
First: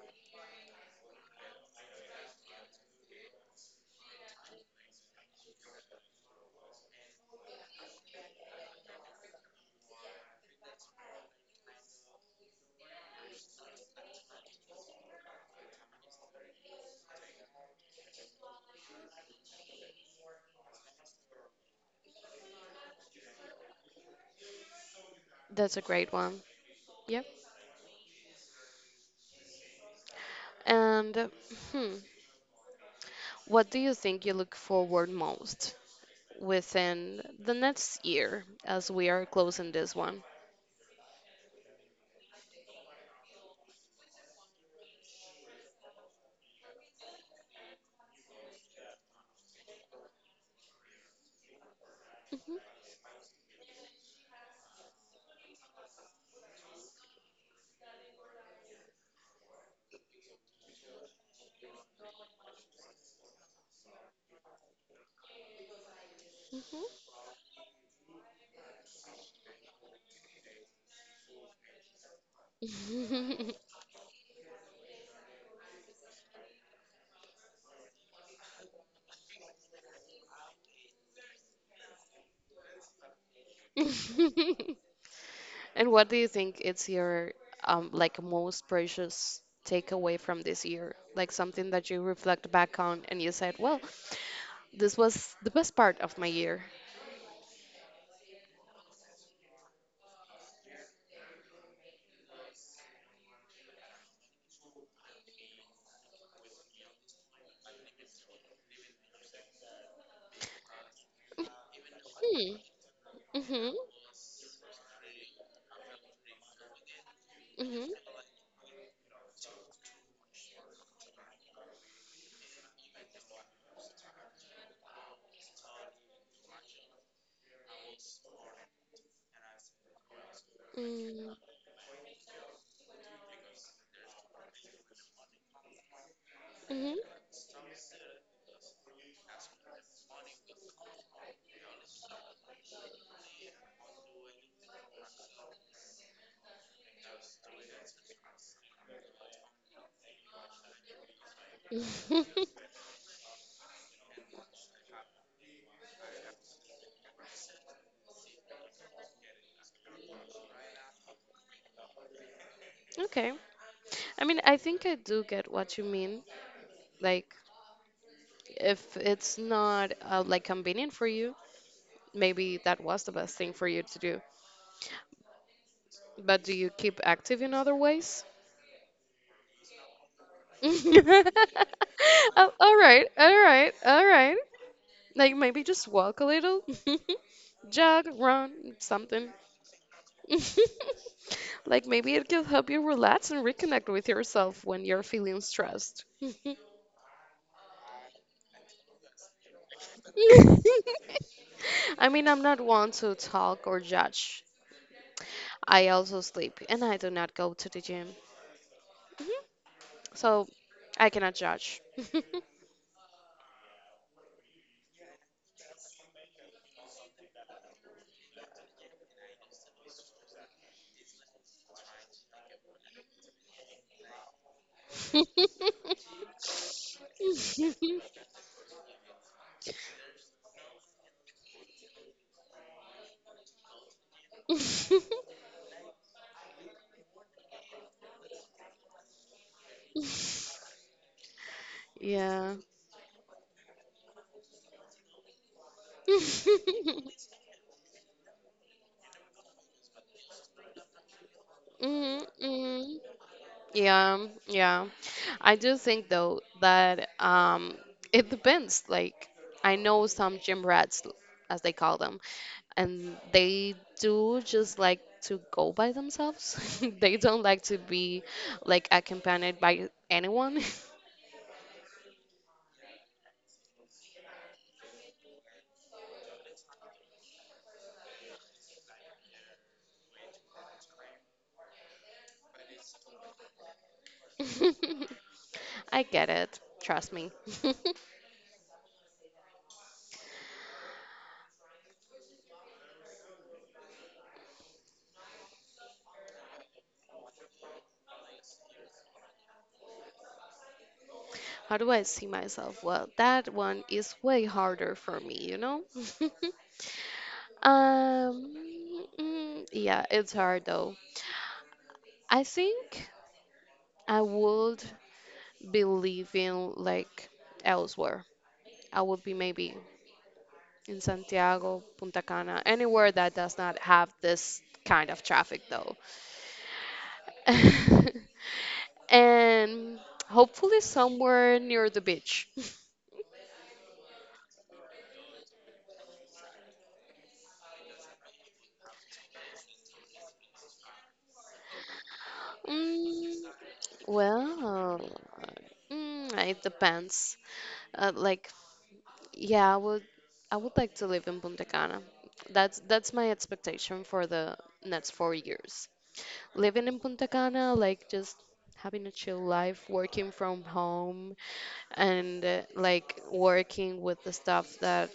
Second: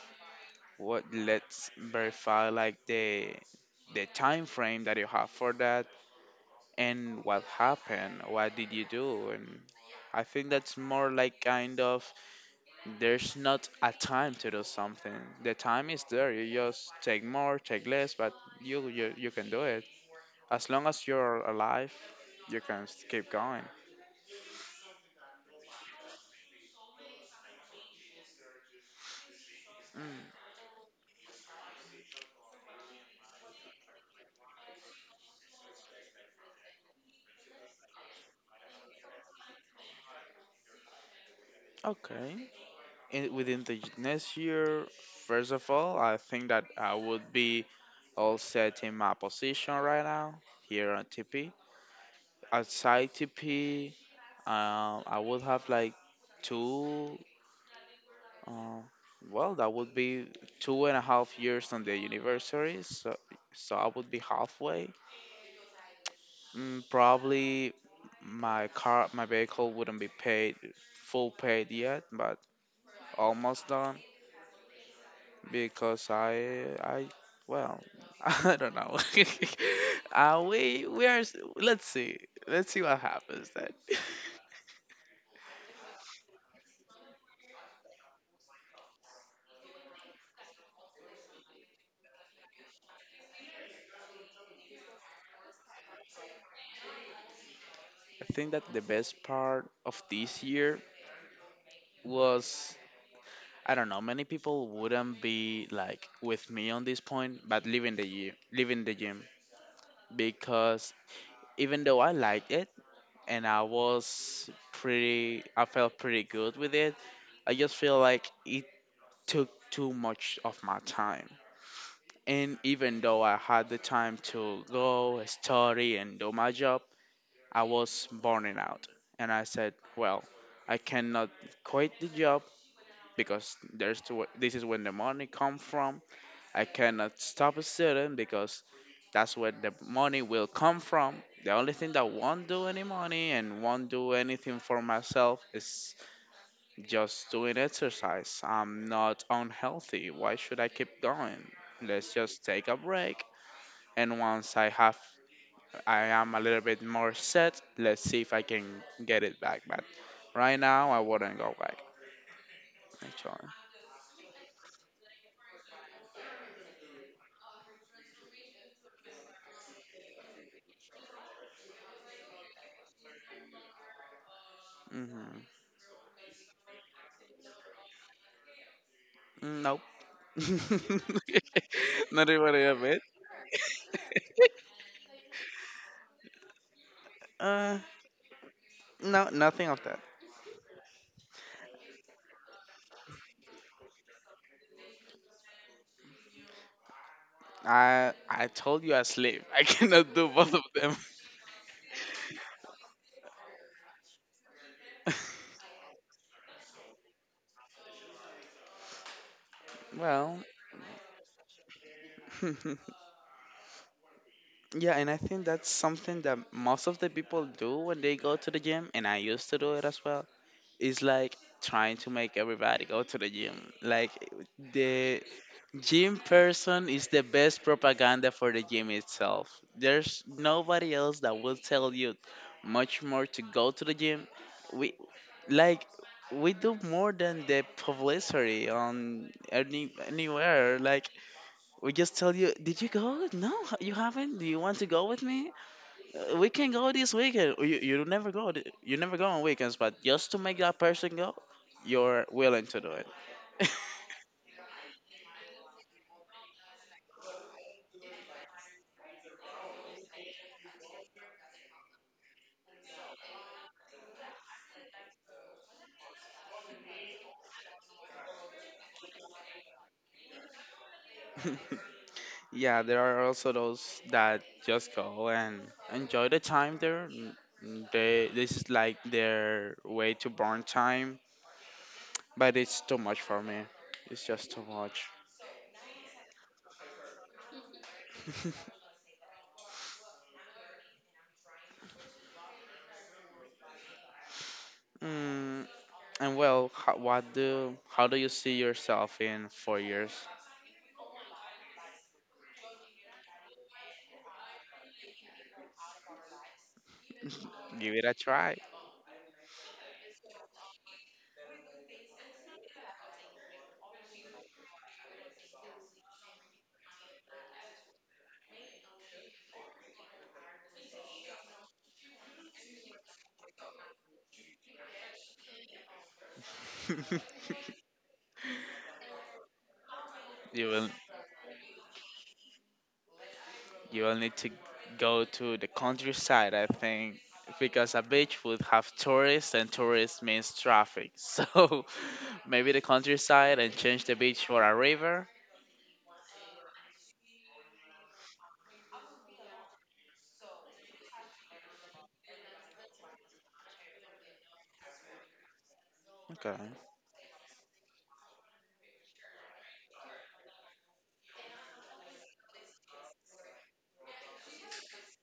What Let's verify like the time frame that you have for that and what happened. What did you do? And I think that's more like kind of there's not a time to do something. The time is there. You just take more, take less, but you can do it as long as you're alive. You can keep going.
That's a great one. Yep.
Mm,
And hmm, what do you think you look forward most within the next year as we are closing this one.
okay. Within the next year, first of all, I think that I would be all set in my position right now here on TP. Outside TP, I would have like two, um, that would be 2.5 years on the university, so I would be halfway. Mm,
Mhm.
probably my vehicle wouldn't be paid full paid yet, but
Mhm.
almost done because I well, I don't know. uh, we we are s- let's see let's see what happens then.
And what do you think it's your like most precious takeaway from this year? Like something that you reflect back on and you said, "Well, this was the best part of my year."
I think that the best part of this year was. I don't know, many people wouldn't be like with me on this point, but leaving the gym because even though I liked
Hmm.
it and
Mhm.
I felt pretty good with it, I just
Mhm.
feel like it took too much of my time. And even though I had the time to go study and do my job, I was burning out. And I said, well, I cannot quit the job because there's the this is when the money come from. I
Mm. Mhm.
cannot stop studying because that's where the money will come from. The only thing that won't do any money and won't do anything for myself is just doing exercise. I'm not unhealthy. Why should I keep going? Let's just take a break, and once I am a little bit more set, let's see if I can get it back. But right now I wouldn't go back
Okay.
actually.
I mean, I think I do get what you mean. Like, if it's not like convenient for you, maybe that was the best thing for you to do.
Mm-hmm.
But do you keep active in other ways?
Nope. Not even
Oh,
a
all
bit.
right, all right, all right. Like maybe just walk a little,
Uh,
jog, run,
no,
something.
nothing of that.
Like maybe it can help you relax and reconnect with yourself when you're feeling stressed.
I told you I sleep. I cannot do both of them.
I mean, I'm not one to talk or judge. I also sleep and I do not go to the gym.
Well,
So I cannot judge.
yeah, and I think that's something that most of the people do when they go to the gym, and I used to do it as well. Is like trying to make everybody go to the gym. Like, the gym person is the best propaganda for the gym itself. There's nobody else that will tell you much more to go to the gym. We like we do more than the publicity on anywhere. Like we just tell you,
Yeah.
did you go? No, you haven't. Do you want to go with me? We can go this weekend. "Oh, You never go. You never go on weekends, but just to make that person go, you're
Mm,
willing to do it."
mm. Yeah, yeah. I do think though that it depends. Like I know some gym rats as they call them, and they do just like to go by themselves. They don't like to be like accompanied by anyone.
Yeah, there are also those that just go and enjoy the time there. N- n- They This is like their way to burn time, but it's too much for me. It's just too much.
I get it. Trust me.
Mm, and well, what do how do you see yourself in 4 years?
How do I see myself? Well, that one is way harder for me, you know?
Give it a try.
Um, yeah, it's hard though. I think I would be living like elsewhere. I would be maybe in Santiago, Punta Cana, anywhere that does not have this kind of traffic though. And
You
hopefully
will.
somewhere near the beach.
You will need to go to the countryside, I think, because a beach would have tourists, and tourists means traffic. So maybe the
Mm,
countryside and change the beach for a
well,
river.
it depends. Like yeah, I would like to live in Punta Cana. That's my expectation for the next 4 years.
Okay.
Living in Punta Cana, like just having a chill life, working from home and like working with the stuff that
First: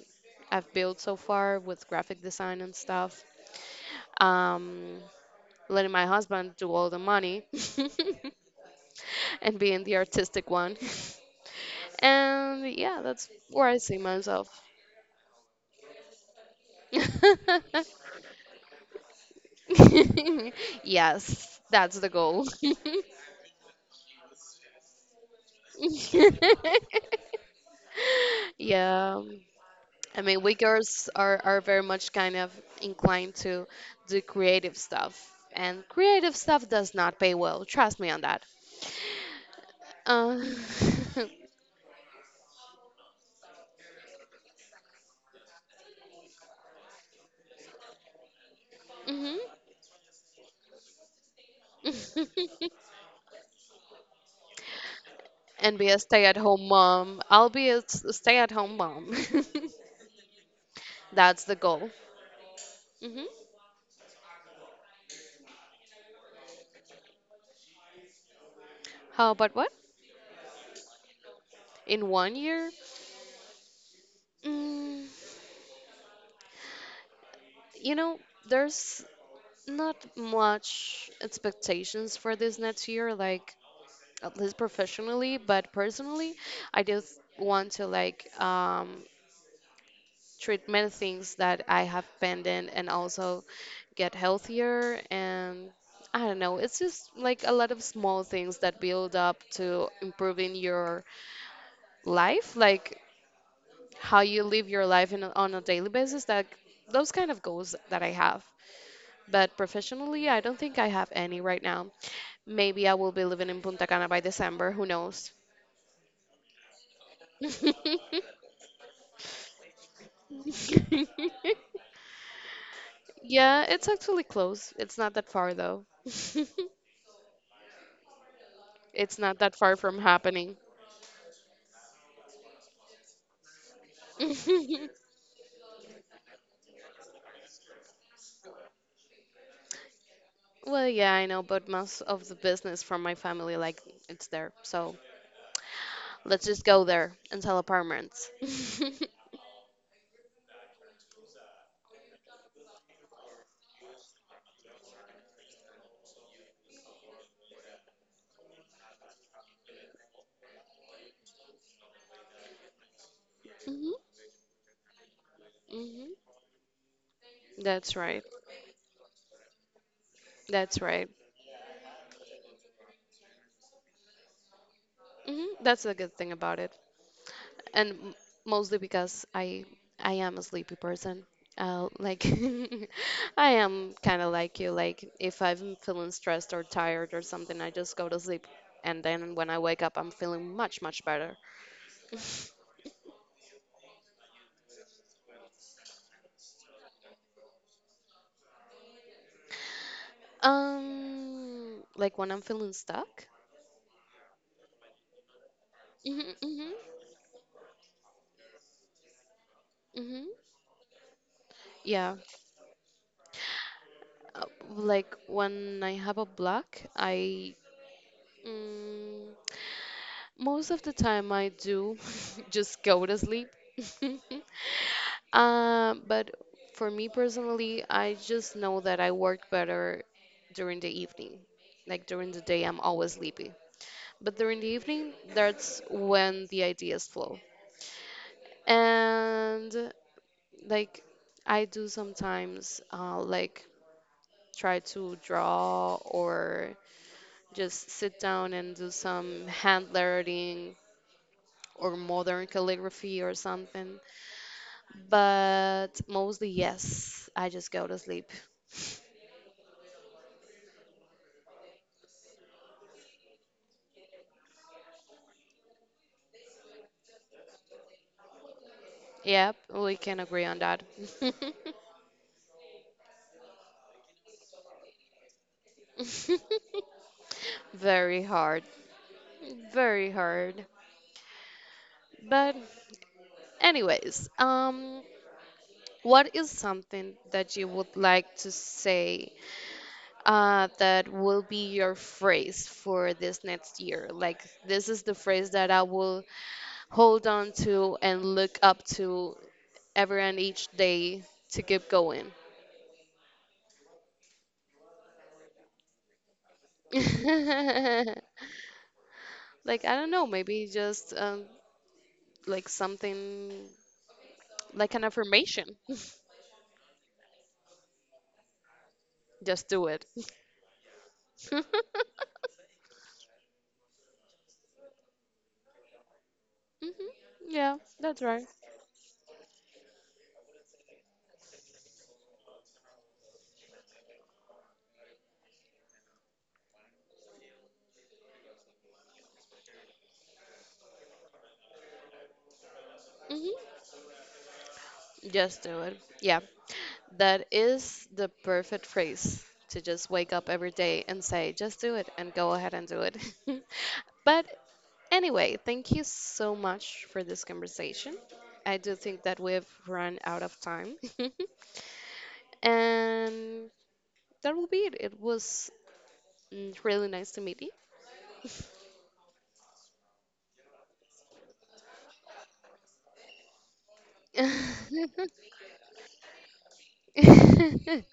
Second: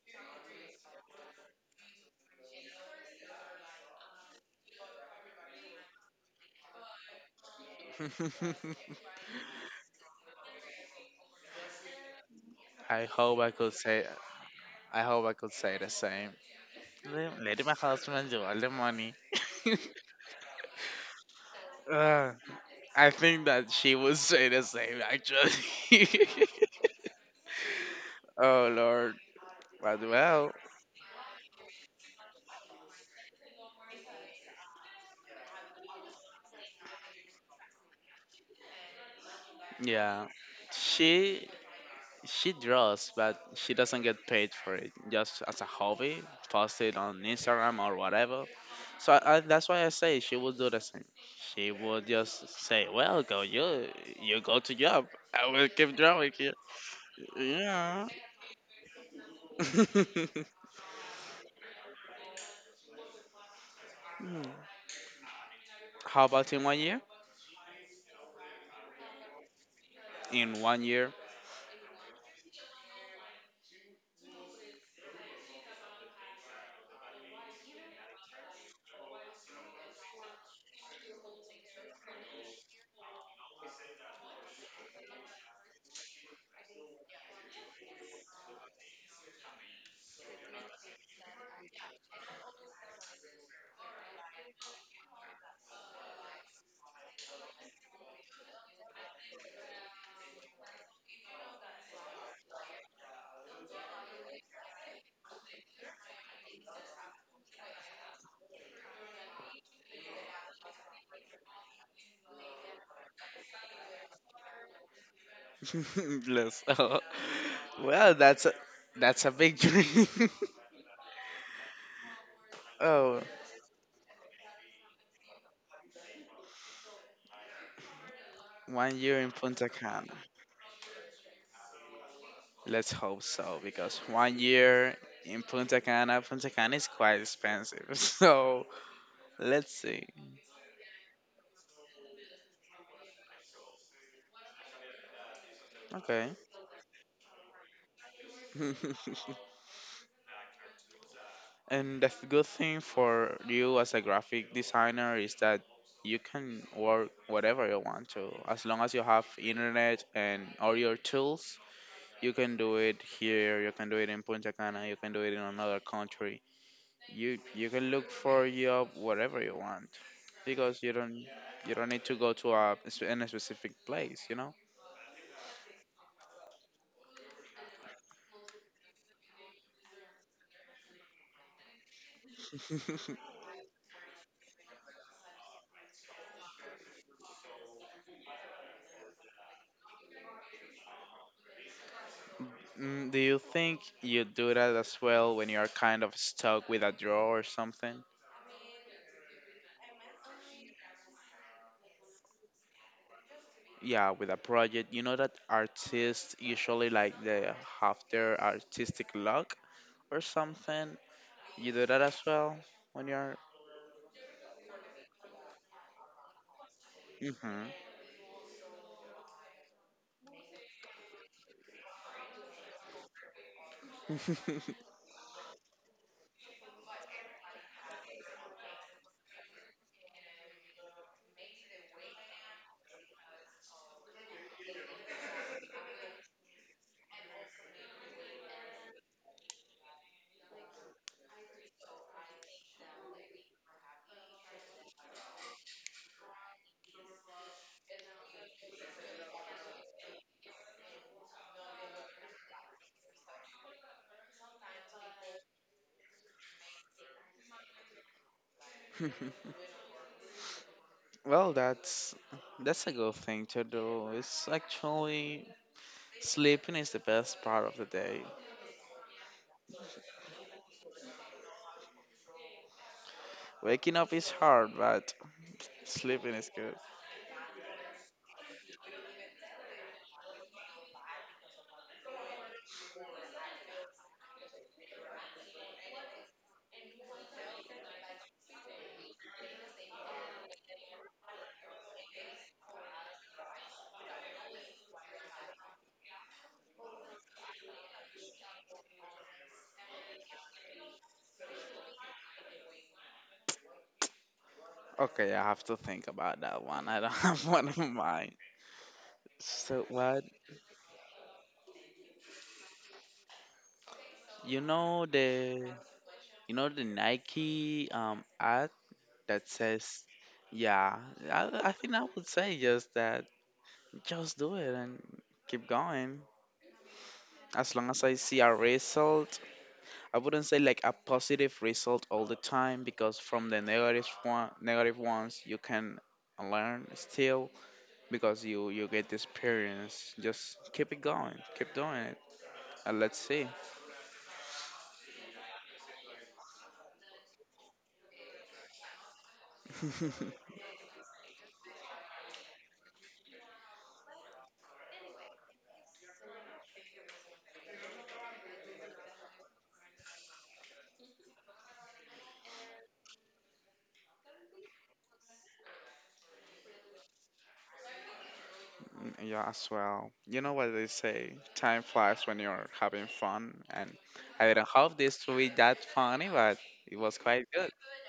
I've built so far with graphic design and stuff. Um letting my husband do all the money and being the artistic one. And yeah,
I
that's
hope I
where
could
I see
say
myself.
I hope I could say the same. Let my husband do all the money.
Yes, that's the
Uh,
goal.
I think that she would say the same, actually. oh Lord.
Yeah.
But
I mean,
well,
we girls are very much kind of inclined to do creative stuff. And creative stuff does not pay well. Trust me on that.
yeah.
Uh,
She She draws, but she doesn't get paid for it. Just as a hobby, post it on Instagram or whatever. So
hmm
that's why I say she would do the same. She would just say, "Well, go you go to job. I will
And be
keep
a
drawing you."
stay-at-home mom. I'll be a
Yeah.
stay-at-home mom. That's the goal. Hmm.
How about in 1 year?
How about what?
In 1 year.
In 1 year? Mm, you know, there's not much expectations for this next year, like at least professionally, but personally, I just want to like treatment things that I have pending and also get healthier and I don't know, it's just like a lot of small things that build up to improving your life, like how you live your life on a daily basis, that those kind of goals that I have. But professionally, I don't think I have any right now. Maybe I will be living in Punta Cana by December, who knows?
bless. Oh. Well, that's a big dream. oh,
Yeah, it's actually close. It's not that far though.
1 year
It's
in
not that
Punta
far from
Cana.
happening.
Let's hope so, because one year in Punta Cana, Punta Cana is quite expensive. So let's see.
Well, yeah, I know, but most of the business from my family, like, it's there. So
Okay.
let's just go there and sell apartments.
and the good thing for you as a graphic designer is that you can work whatever you want to. As long as you have internet and all your tools, you can do it here, you can do
Hmm.
it in Punta Cana, you can do it in another
Hmm.
country. You can
That's
look
right.
for your whatever you want because
That's
you
right.
don't you don't need to go to in a specific place, you know.
Hmm. That's the good thing about it. And mostly because I am a sleepy person. Like I am kind of like you. Like if I'm feeling stressed or tired or something, I just go to sleep, and then when I wake up, I'm feeling much much better.
Do you think you do that as well when you're kind of stuck with a draw or something,
Like when I'm feeling stuck.
yeah, with a project, you know, that artists
Mhm, mhm,
usually like they have their artistic luck or
mhm.
something, you do that as
Yeah,
well when you're.
like when I have a block, I.
Hmm.
Mm, most of the time, I do just go to sleep. But for me personally, I just know that I work better during the evening. Like during the day, I'm always sleepy. But during the evening, that's when the ideas flow. And like I do sometimes, like try to draw or just sit down and do some hand lettering or modern calligraphy or something. But mostly, yes, I just go to sleep.
well, that's a good thing to do, it's actually. Sleeping is the best part of the day.
Yep, we can agree on that.
Waking up is hard, but sleeping is good.
Very hard. Very hard. But anyways, what is something that you would like to say that will be your phrase for this next year? Like, this is the phrase that I will hold on to and look up to every and each day to keep going.
Okay, I have to think about that one. I don't have one
Like,
in mind.
I
So
don't
what?
know, maybe just like something
You
like an
know the
affirmation.
you know the Nike ad that
Just do
says,
it.
yeah. I think I would say just that. Just do it and keep going.
Mhm.
As
Yeah,
long as I
that's
see
right.
a result, I wouldn't say like a positive result all the time, because from negative ones you can learn still, because you get the experience. Just keep it going, keep doing it, and let's see.
Hmm. Just do it. Yeah. That is the perfect phrase to just wake up every day and say, just do it and go ahead and do it. But anyway, thank you so much for this conversation. I do think that we've run out of time. And that will be it. It was really nice to meet
yeah, as well. You know what they say? Time flies when you're having fun, and I didn't hope
you.
this to be that funny, but it was quite good.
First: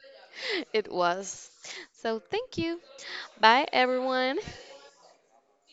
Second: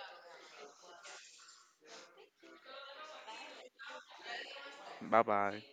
It was. So thank you. Bye, everyone.
Bye bye.